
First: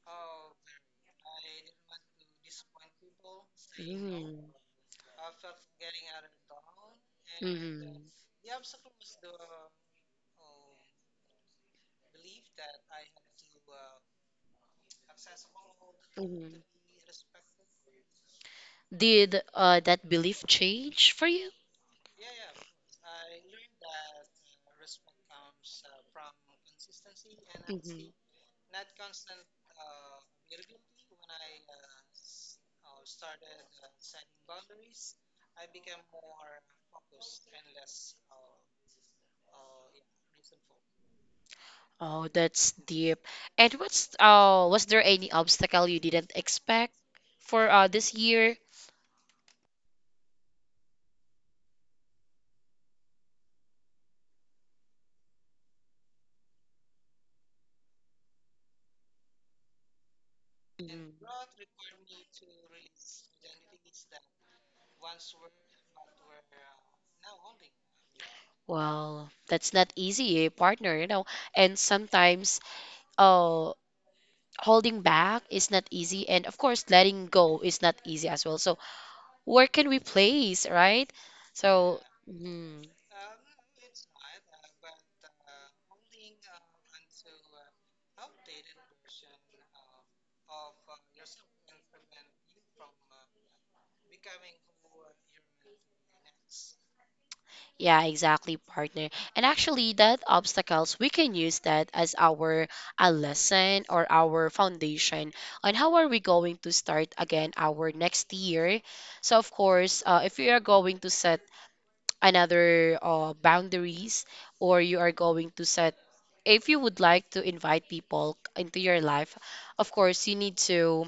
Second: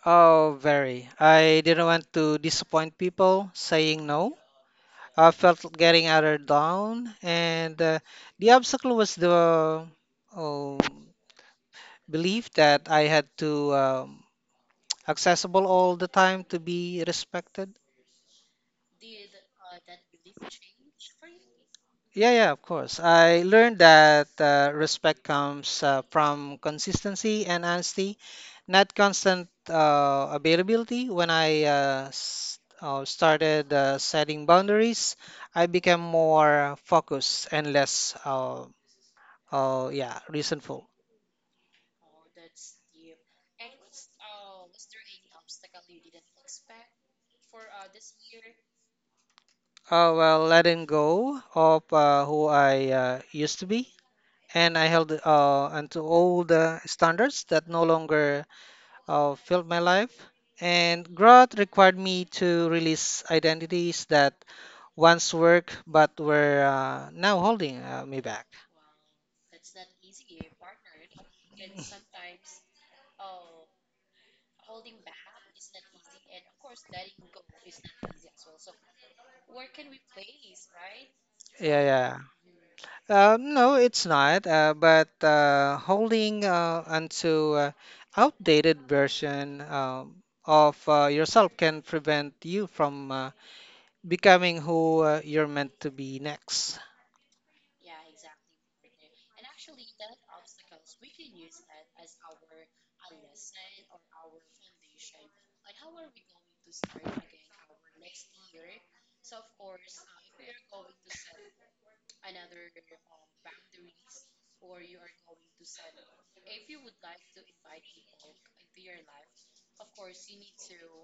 Oh, very. I didn't want to disappoint people saying no.
Mm-hmm.
I felt getting other down, and
hmm
the obstacle was the oh, belief that I had to accessible all the time
hmm
to be respected.
did that belief change for you?
Yeah, yeah, of course. I learned that respect comes from consistency and
hmm
honesty, not constant availability. When I started setting boundaries, I became more focused and less, yeah, resentful.
Oh, that's deep. And what's was there any obstacle you didn't expect for this year?
Well, letting go of who I used to be and I held onto all the standards that no longer filled my life.
And hmm
And growth required me to release identities that once worked but were now holding me back.
Well, that's not easy, eh, partner, you know. And sometimes uh holding back is not easy, and of course letting go is not easy as well. So where can we place, right?
Yeah,
So
yeah.
mm,
No, it's not. But holding onto outdated version of yourself can prevent you from becoming who you're meant to be next.
yeah, exactly, partner. And actually that obstacles we can use that as our a lesson or our foundation on how are we going to start again our next year. So of course, if we are going to set another boundaries, or you are going to set, if you would like to invite people into your life, of course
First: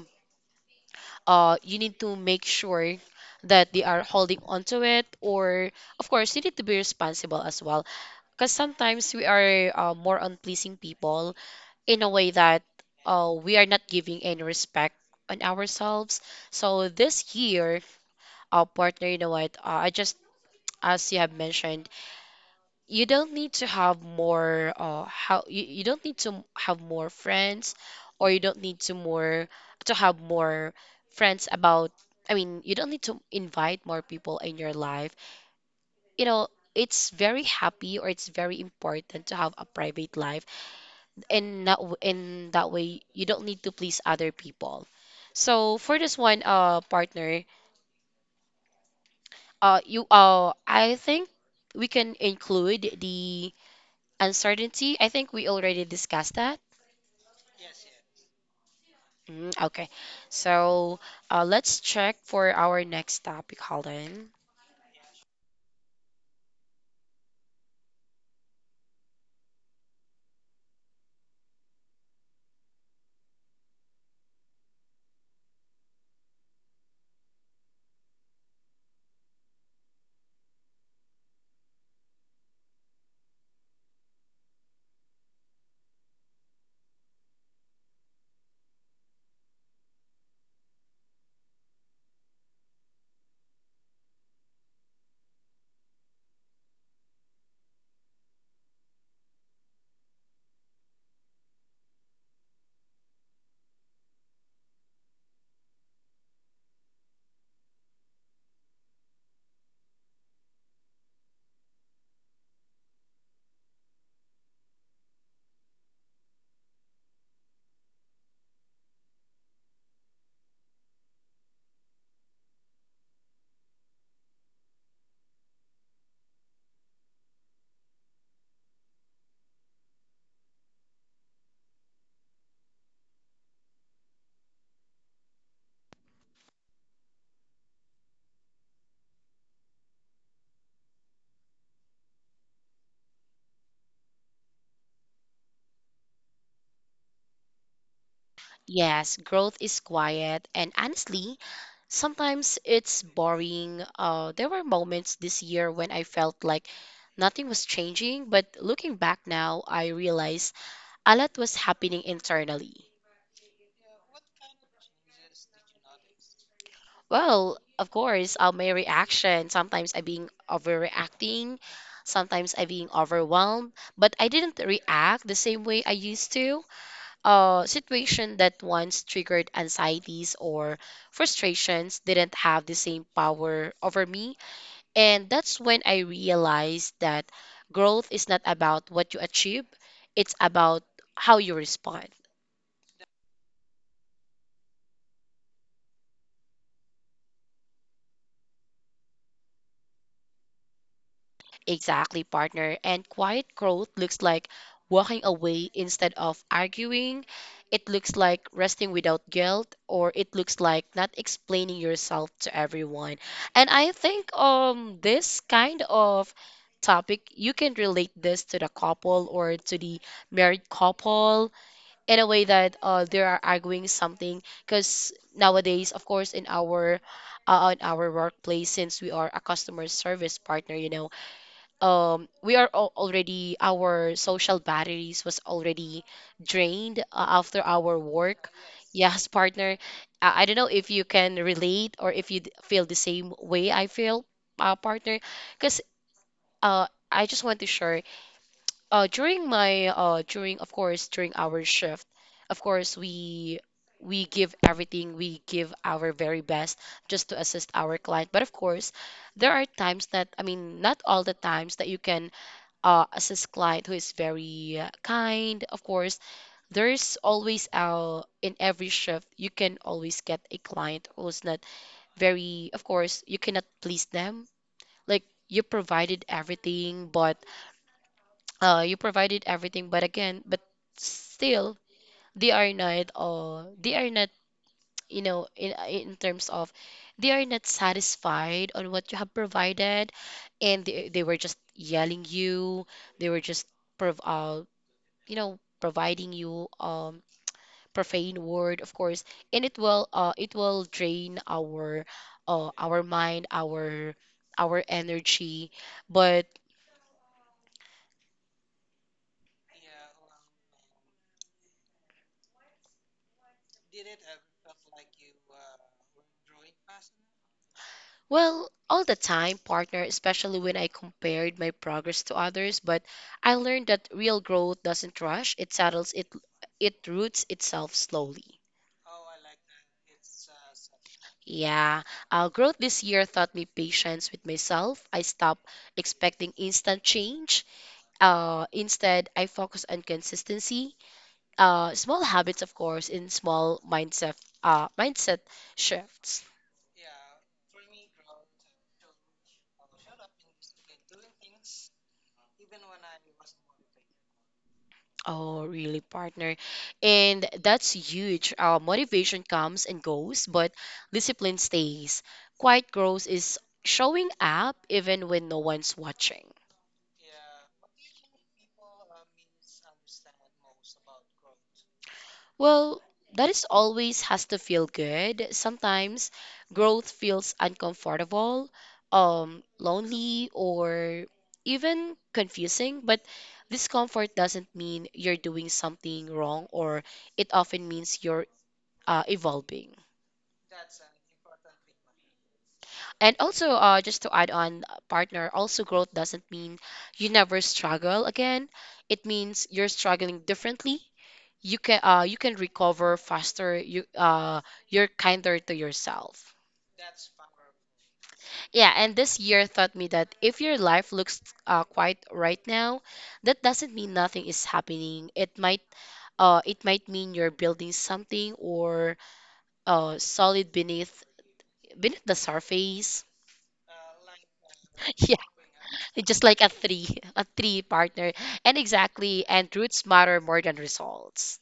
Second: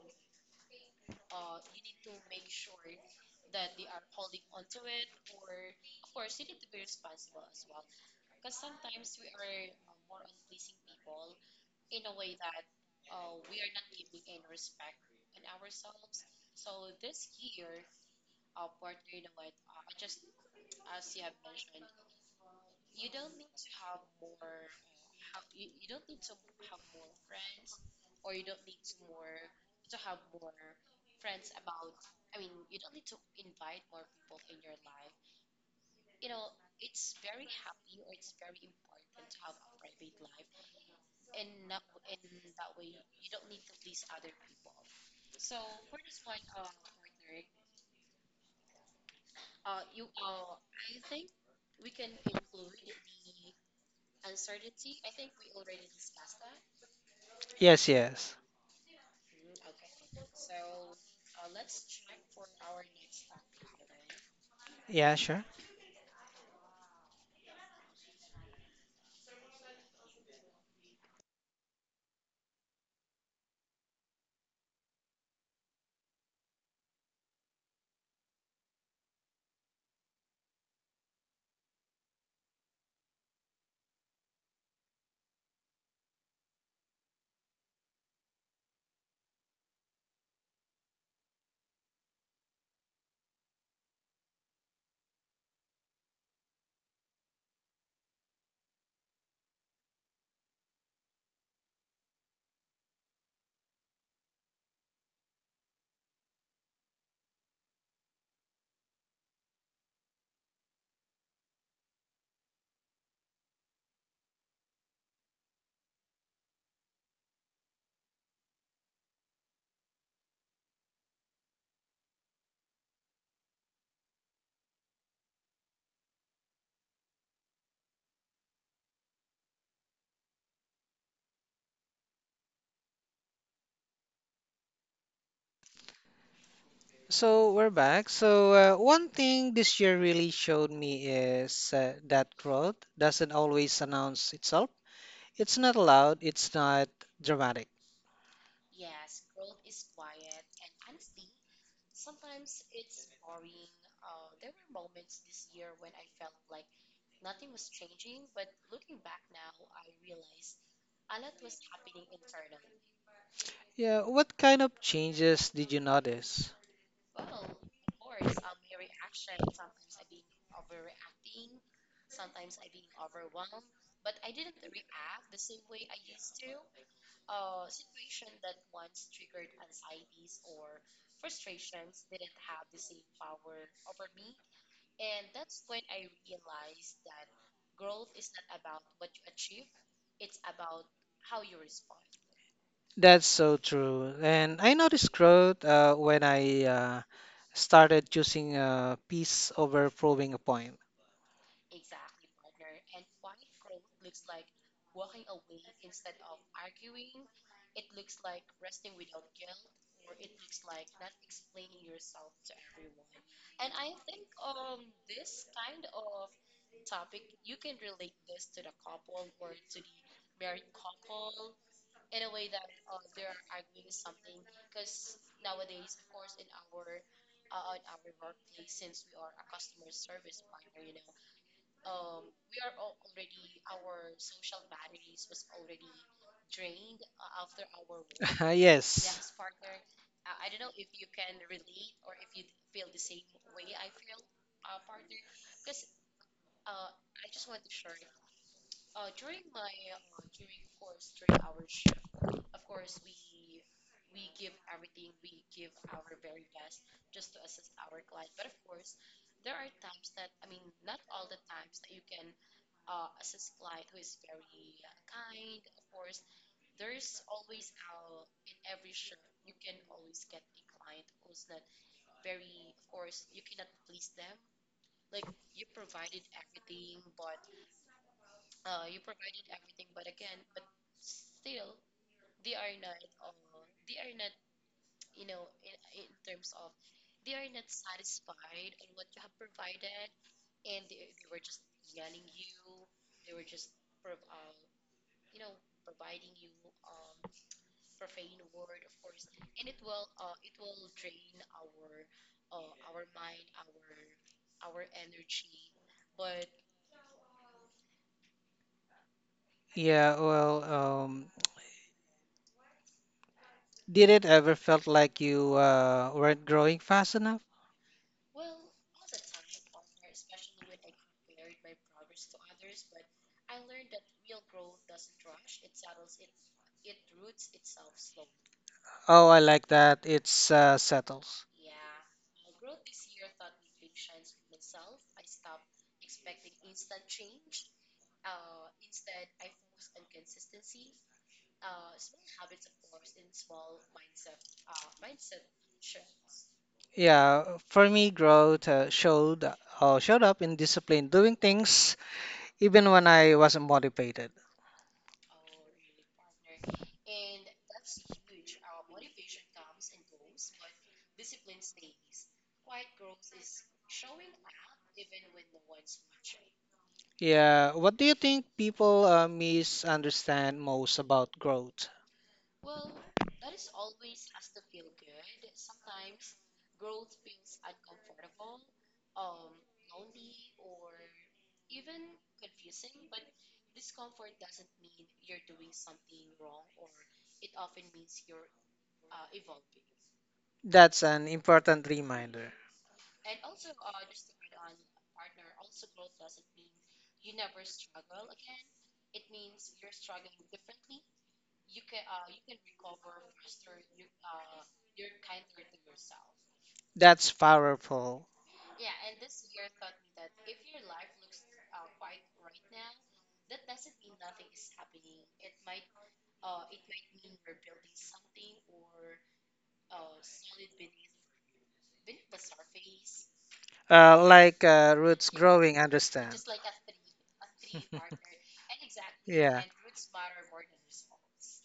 you need to make sure that they are holding on to it, or of course you need to be responsible as well, because sometimes we are more on pleasing people in a way that we are not giving any respect on ourselves. So this year, our partner, you know what, I just, as you have mentioned, you don't need to have more you don't need to have more friends, or you don't need to more to have more friends about, I mean, you don't need to invite more people in your life, you know. It's very happy, or it's very important to have a private life, and not w- in that way you don't need to please other people. So for this one, uh, partner, you I think we can include the Uncertainty, I think we already discussed that.
Yes, yes.
Mm, okay. So let's check for our next topic. Hold on.
Yeah, sure. So we're back. So one thing this year really showed me is that growth doesn't always announce itself. It's not loud, it's not dramatic.
Yes, growth is quiet. And honestly, sometimes it's boring. There were moments this year when I felt like nothing was changing, but looking back now, I realized a lot was happening internally.
Yeah, what kind of changes did you notice?
Well, of course, my reaction. Sometimes I being overreacting. Sometimes I being overwhelmed. But I didn't react the same way I used to. Situation that once triggered anxieties or frustrations didn't have the same power over me. And that's when I realized that growth is not about what you achieve. It's about how you respond.
That's so true. And I noticed growth when I started choosing a piece over proving a point.
Exactly, partner. And quiet growth looks like walking away instead of arguing. It looks like resting without guilt, or it looks like not explaining yourself to everyone. And I think this kind of topic you can relate this to the couple or to the married couple in a way that they are arguing something, because nowadays of course in our workplace, since we are a customer service partner, you know, we are already our social batteries was already drained after our work.
Yes.
Yes, partner. I don't know if you can relate, or if you feel the same way I feel, partner, because uh I just want to share, during of course during our shift, of course we give everything, we give our very best just to assist our client, but of course there are times that, I mean, not all the times that you can as his client who is very kind. Of course, there's always in every shift you can always get a client who's not very. Of course, you cannot please them. Like you provided everything, but again, but still they are not. They are not. You know, in terms of, they are not satisfied on what you have provided, and they were just yelling you. They were just prov- uh, you know, providing you profane word, of course, and it will drain our mind, our energy, but
Yeah, well, did it ever felt like you weren't growing fast enough?
well, all the time, partner, especially when I compared my progress to others, but I learned that real growth doesn't rush, it settles, it roots itself slowly.
Oh, I like that. It's settles.
Yeah, growth this year taught me patience with myself. I stopped expecting instant change. Instead, I focus on consistency, small habits, of course, in small mindset shifts.
Yeah, for me, growth showed up in discipline, doing things even when I wasn't motivated.
Oh, really, partner. And that's huge. Motivation comes and goes, but discipline stays. Quiet growth is showing up even when no one's watching.
Yeah, what do you think people misunderstand most about growth?
Well, that is always has to feel good. Sometimes growth feels uncomfortable, lonely, or even confusing, but discomfort doesn't mean you're doing something wrong, or it often means you're evolving.
That's an important reminder.
And also, just to add on, partner, also growth doesn't mean you never struggle again. It means you're struggling differently. You can recover faster. You're kinder to yourself.
That's powerful.
Yeah, and this year taught me that if your life looks quiet right now, that doesn't mean nothing is happening. It might mean you're building something, or solid beneath the surface.
Like roots growing, understand.
Just like a three, a three, partner. And exactly,
Yeah.
and roots matter more than results.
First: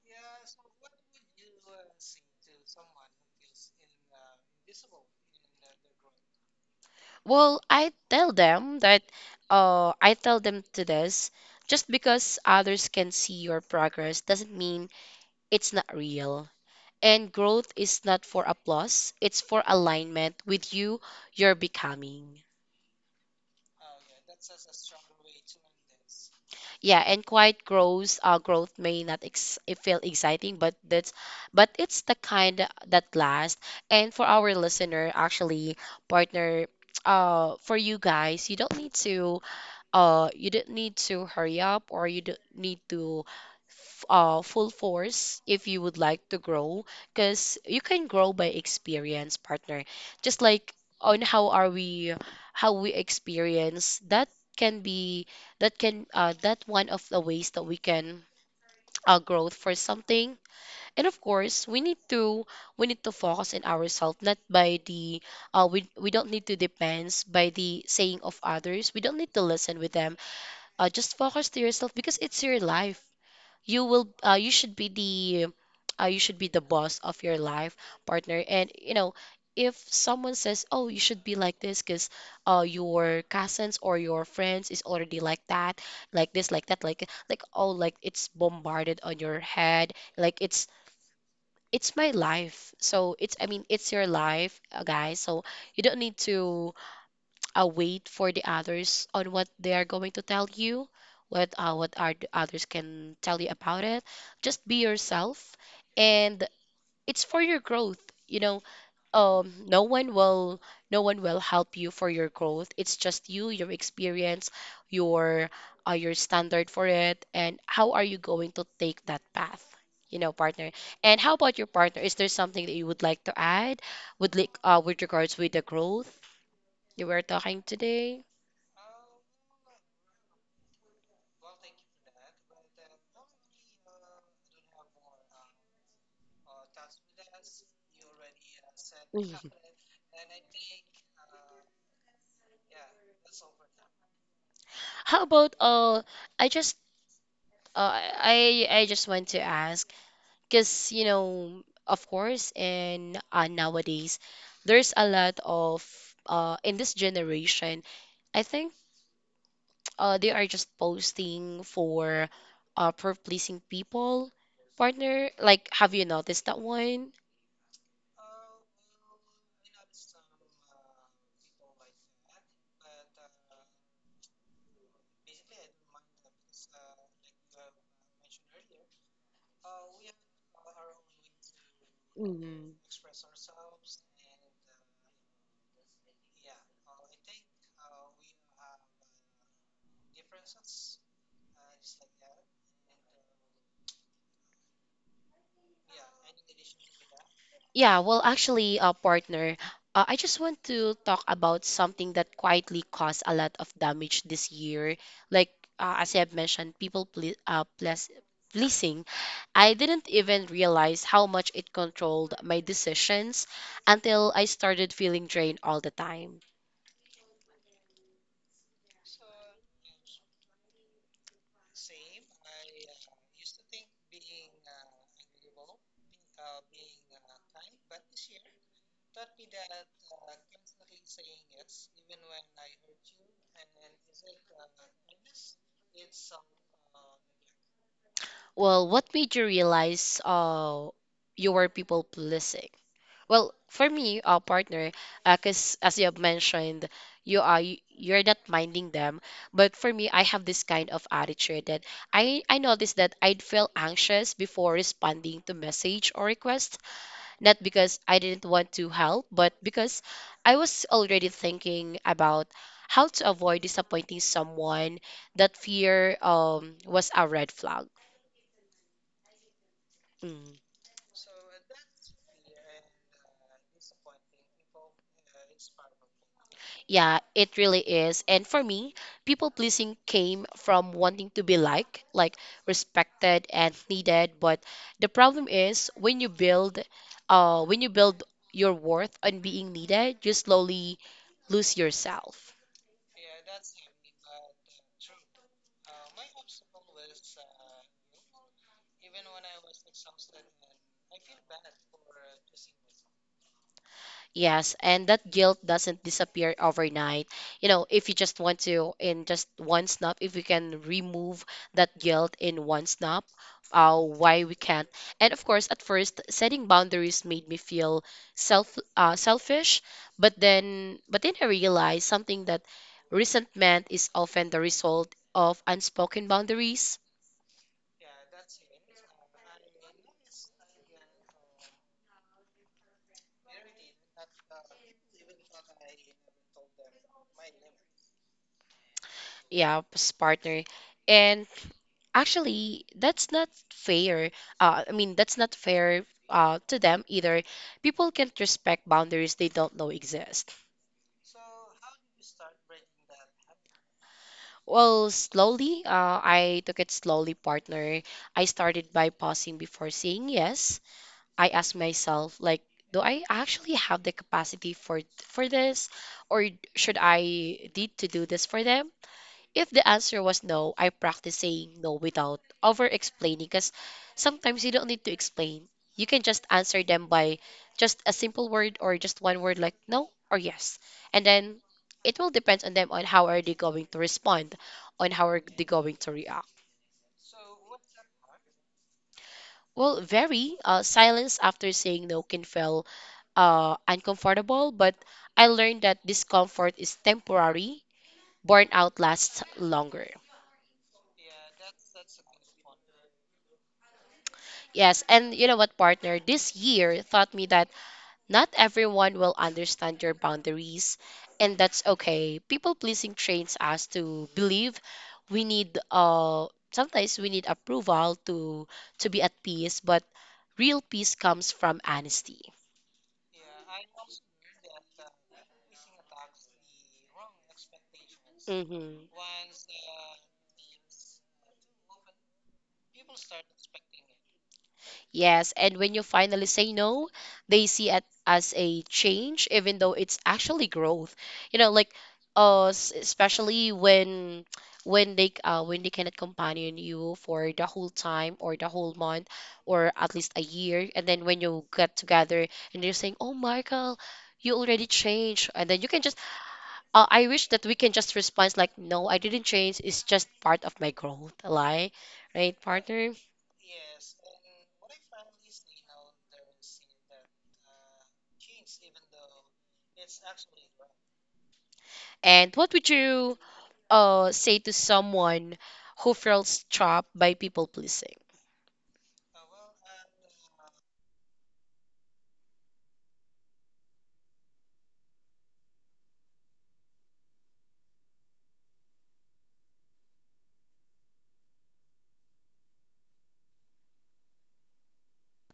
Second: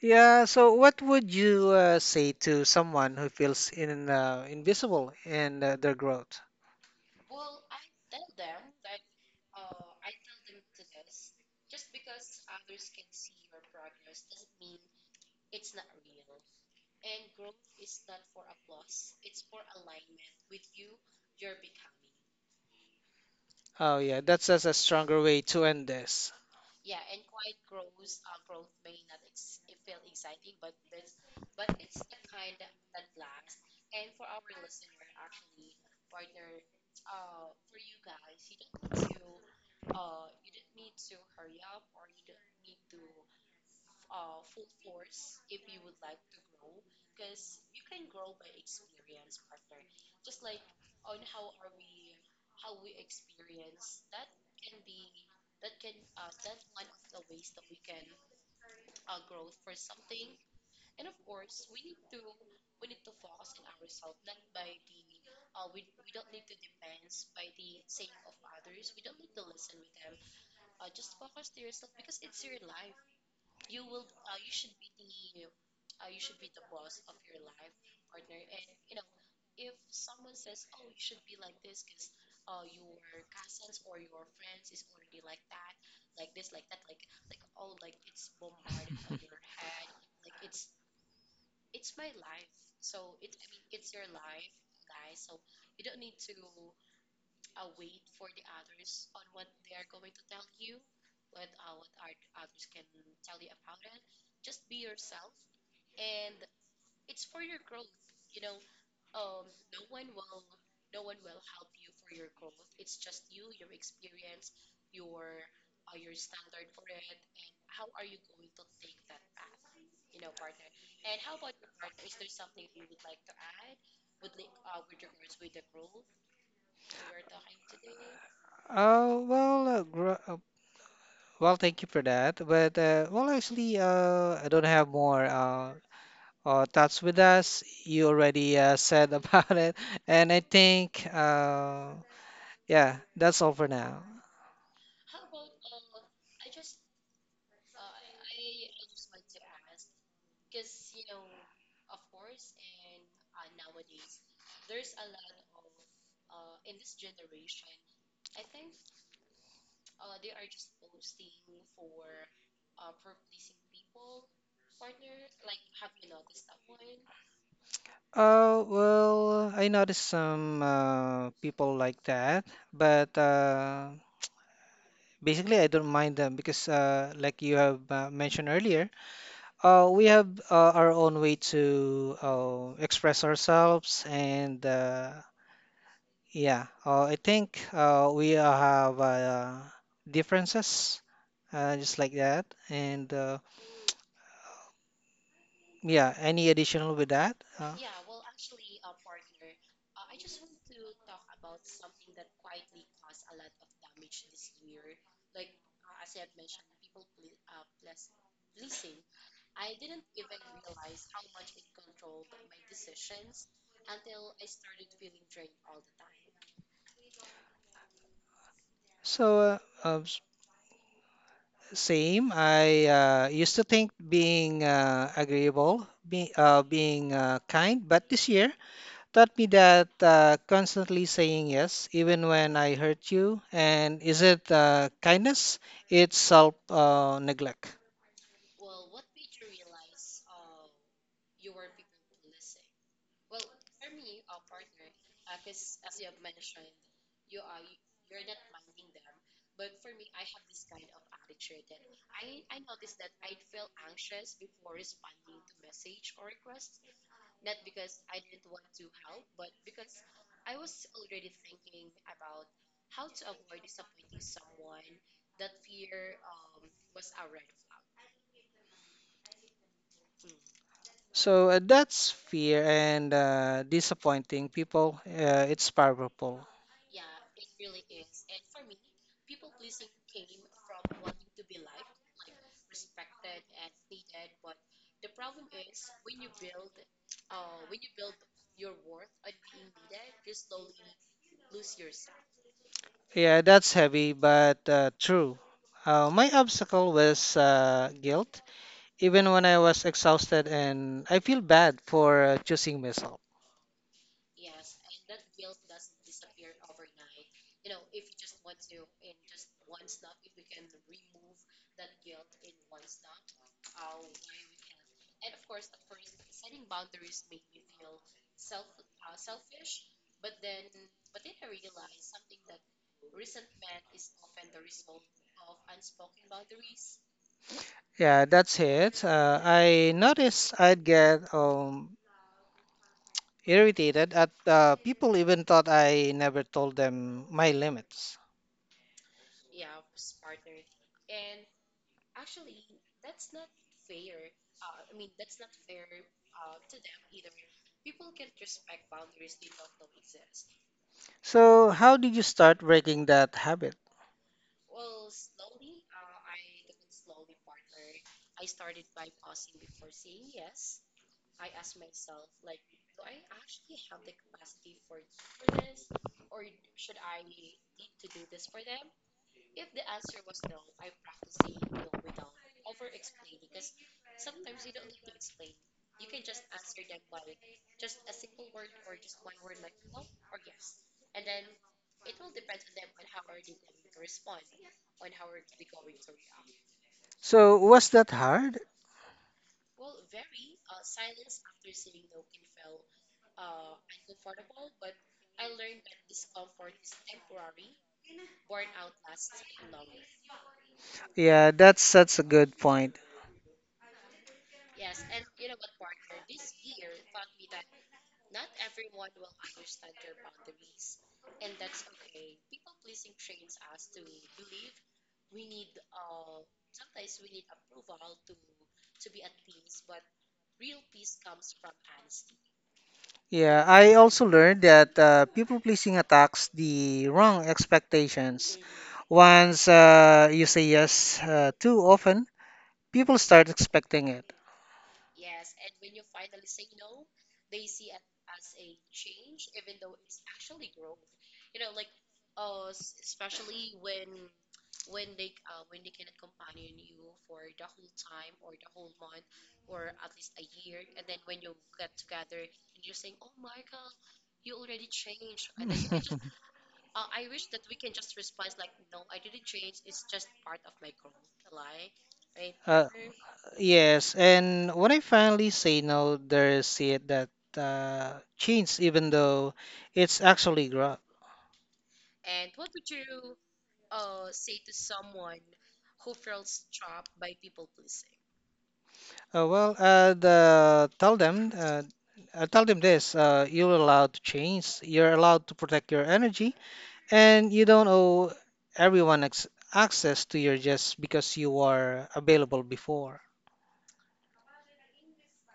Yeah, so what would you say to someone who feels in invisible in their growth?
Well, I tell them that I tell them to this, just because others can see your progress doesn't mean it's not real. And growth is not for applause, it's for alignment with you you're becoming.
Oh yeah, that's just a stronger way to end this.
Yeah, and quiet growth may not ex- it feel exciting, but that's but it's the kind that lasts. And for our listener, actually, partner, for you guys, you don't need to you don't need to hurry up, or you don't need to full force, if you would like to grow, because you can grow by experience, partner, just like on how are we how we experience that can be, that one of the ways that we can growth for something. And of course, we need to focus on ourselves, not by the we don't need to depends by the saying of others, we don't need to listen with them. Uh, just focus to yourself because it's your life. You should be the you should be the boss of your life, partner, and you know, if someone says, oh, you should be like this, because your cousins or your friends is already like that, like this like that like, oh, like it's bombarded on your head, like it's my life, so it's, I mean, it's your life, guys, so you don't need to wait for the others on what they are going to tell you, what are the others can tell you about it. Just be yourself, and it's for your growth. You know, um, no one will no one will help you for your growth. It's just you, your experience, your your standard for it, and how are you going to take that path? You know, partner. And how about your partner? Is there something that you would like to add with like with regards with the growth you were talking today?
Oh well, well, thank you for that. But well, actually, I don't have more thoughts with us. You already said
Mhm.
about it, and I think yeah, that's all for now.
How about uh, I just I just want to ask, because you know, of course, in nowadays there's a lot of uh, in this generation, I think uh, they are just posting for uh, for pleasing people, partner, like, have you noticed that one?
Oh well, I noticed some people like that, but basically, I don't mind them because, like you have mentioned earlier. We have our own way to
Mm.
express ourselves, and yeah, I think we have differences, just like that. And yeah, any additional with that?
Yeah, well, actually, partner, I just want to talk about something that quietly caused a lot of damage this year. Like, as I have mentioned, people pleasing. I didn't even realize how much it controlled my decisions until I started feeling drained all the time.
So uh, s- same. I used to think being agreeable, being kind, but this year. Taught me that constantly saying yes, even when I hurt you, and is it kindness? It's self neglect.
Well, what made you realize you were people pleasing? Well, for me, partner, because as you have mentioned, you're not minding them. But for me, I have this kind of attitude that I noticed that I'd feel anxious before responding to message or request, not because I didn't want to help, but because I was already thinking about how to avoid disappointing someone. That fear was a red flag. Mm.
So that's fear and disappointing people. It's powerful.
Yeah, it really is. And for me, people pleasing came from wanting to be liked, like respected and needed. But the problem is when you build your worth on being needed, you slowly lose yourself.
Yeah, that's heavy, but true. My obstacle was guilt, even when I was exhausted, and I feel bad for choosing myself.
Yes, and that guilt doesn't disappear overnight. You know, if you just want to, in just one snap, if we can remove that guilt in one snap, why we can't? And of course, at first, setting boundaries made me feel selfish. But then I realized something, that resentment is often the result of unspoken boundaries.
Yeah, that's it. I noticed I'd get irritated at people even thought I never told them my limits.
Yeah, partner, and actually that's not fair, I mean that's not fair to them either. People can't respect boundaries they don't know exist.
So, how did you start breaking that habit?
Well, slowly, I took it slowly, partner. I started by pausing before saying yes. I asked myself, like, do I actually have the capacity for this, or should I need to do this for them? If the answer was no, I practice saying no without over explaining, because sometimes you don't need to explain. You can just answer them by just a simple word or just one word, like no or yes. And then it will depend on them on how are they going to respond, on how are they going to react.
So, was that hard?
Well, very silence after saying no can feel uncomfortable, but I learned that discomfort is temporary. Burnout lasts longer.
Yeah, that's such a good point.
Yes, and you know what, partner? This year taught me that not everyone will understand your boundaries, and that's okay. People pleasing trains us to believe we need sometimes we need approval to be at peace, but real peace comes from honesty.
Yeah, I also learned that people pleasing attacks the wrong expectations.
Hmm.
Once you say yes too often, people start expecting it.
Yes, and when you finally say no, they see it as a change, even though it's actually growth. You know, like, especially when they cannot companion you for the whole time or the whole month or at least a year, and then when you get together and they're saying, "Oh, Michael, you already changed," and then you can just I wish that we can just respond like, "No, I didn't change. It's just part of my growth." Lie, right,
Uh,
partner?
yes, and when I finally say no, there's it that changed, even though it's actually growth.
And what would you say to someone who feels trapped by people pleasing?
Well, I tell them this: you're allowed to change. You're allowed to protect your energy, and you don't owe everyone ex access to your just because you are available before.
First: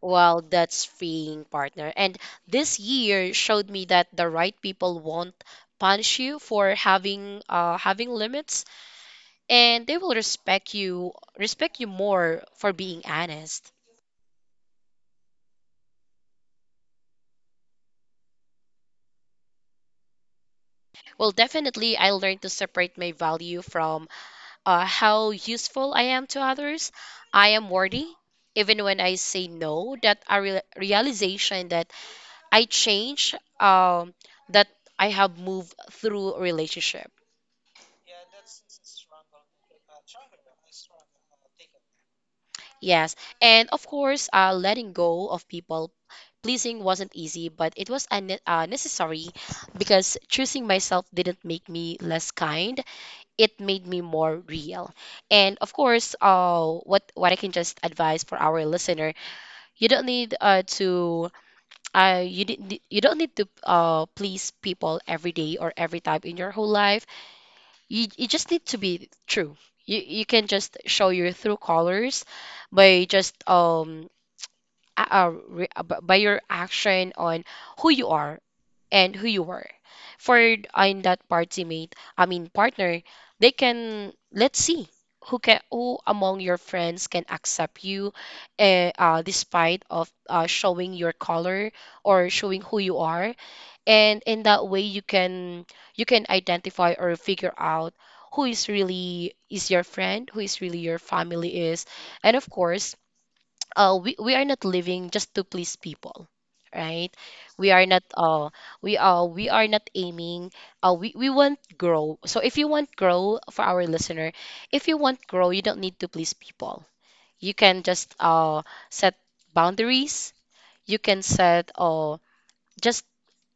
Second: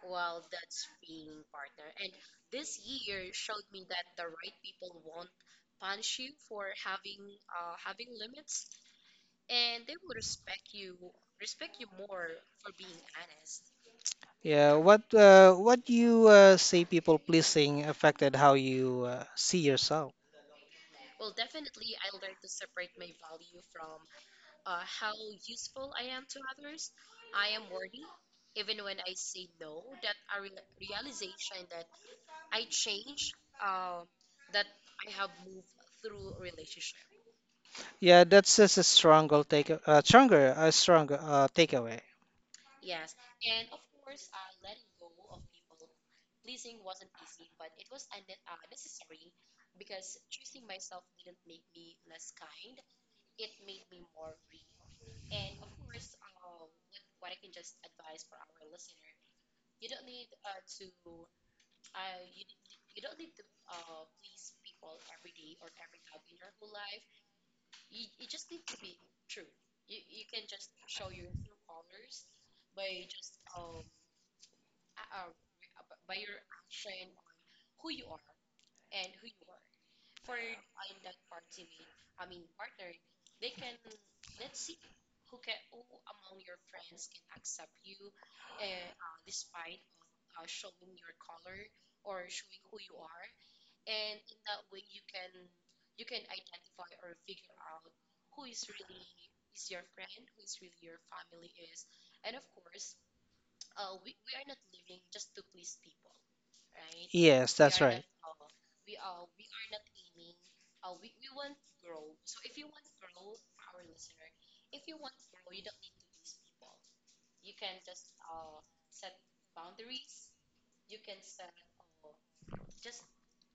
Well, that's freeing, partner. And this year showed me that the right people won't punish you for having limits, and they will respect you more for being honest.
Yeah, what you say people pleasing affected how you see yourself.
Well, definitely, I learned to separate my value from how useful I am to others. I am worthy, even when I say no. That a real realization that I change, um that I have moved through relationship.
Yeah, that's just a stronger take, stronger, a stronger takeaway.
Yes. And of course, letting go of people pleasing wasn't easy, but it was necessary, because choosing myself didn't make me less kind. It made me more real. And of course, what I can just advise for our listener, you don't need to you didn't you don't need to please people every day or every time in your whole life. You just need to be true. You can just show your true colors by just by your action on who you are and who you were. For in that party mate, I mean partner, they can let's see who can who among your friends can accept you, despite of showing your color or showing who you are, and in that way you can identify or figure out who is really is your friend, who is really your family is. And of course, we are not living just to please people, right?
Yes,
We
that's
are not
right.
we are we are not aiming, we want grow. So if you want grow, for our listener, if you want grow, you don't need to please people. You can just set boundaries. You can set just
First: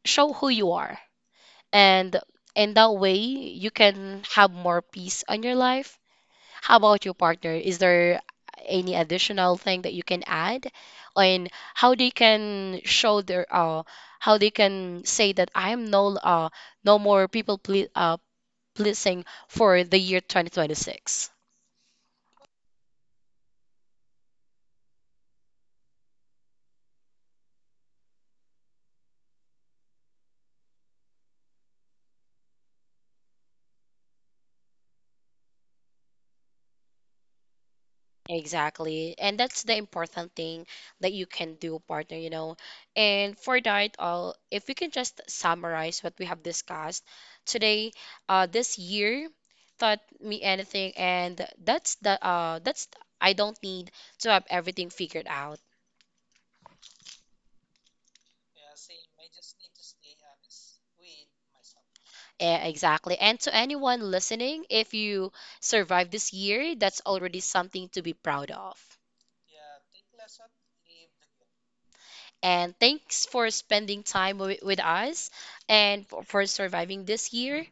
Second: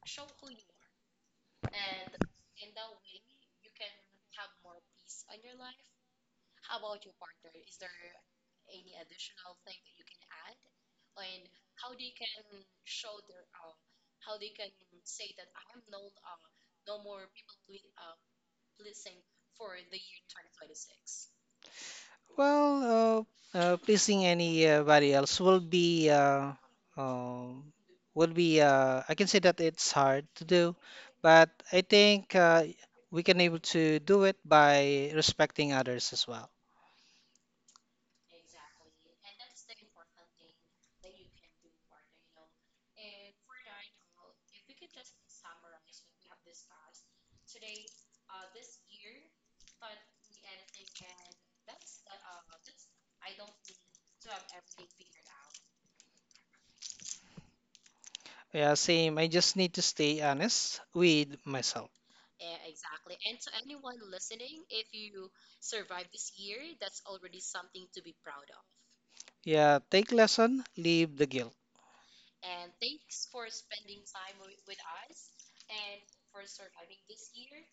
show who you are, and in that way you can have more peace on your life. How about your partner, is there any additional thing that you can add on how they can show their how they can say that I am no no more, pleasing for the year 2026?
Not. Well, pleasing anybody else um, will be. I can say that it's hard to do, but I think we can able to do it by respecting others as well.
Exactly. And that's the important thing that you can do, partner, you know. And for that, if we can just summarize what we have discussed today, this year taught me anything, and that's I don't need to have everything figured out.
Yeah, same. I just need to stay honest with myself.
Eh, exactly. And to anyone listening, if you survive this year, that's already something to be proud of.
Yeah, take lesson, leave the guilt.
And thanks for spending time with us and for surviving this year.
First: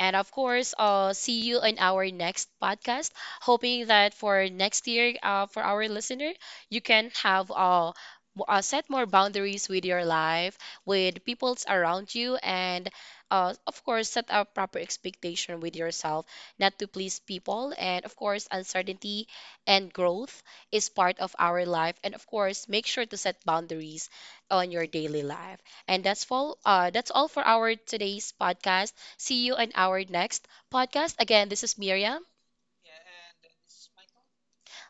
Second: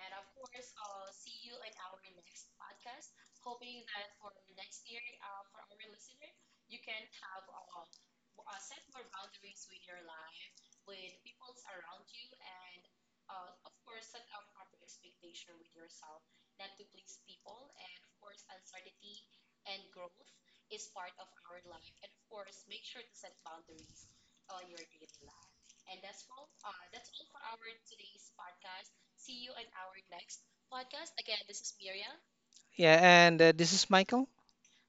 And of course, see you in our next podcast. Hoping that for next year, for our listener, you can have set more boundaries with your life, with peoples around you, and of course, set a proper expectation with yourself, not to please people. And of course, uncertainty and growth is part of our life. And of course, make sure to set boundaries on your daily life. And that's all. That's all for our today's podcast. See you in our next podcast. Again, this is Miriam.
Yeah, and this is Michael.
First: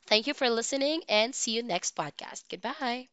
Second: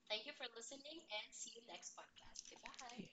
Thank you for listening and see you next podcast. Goodbye.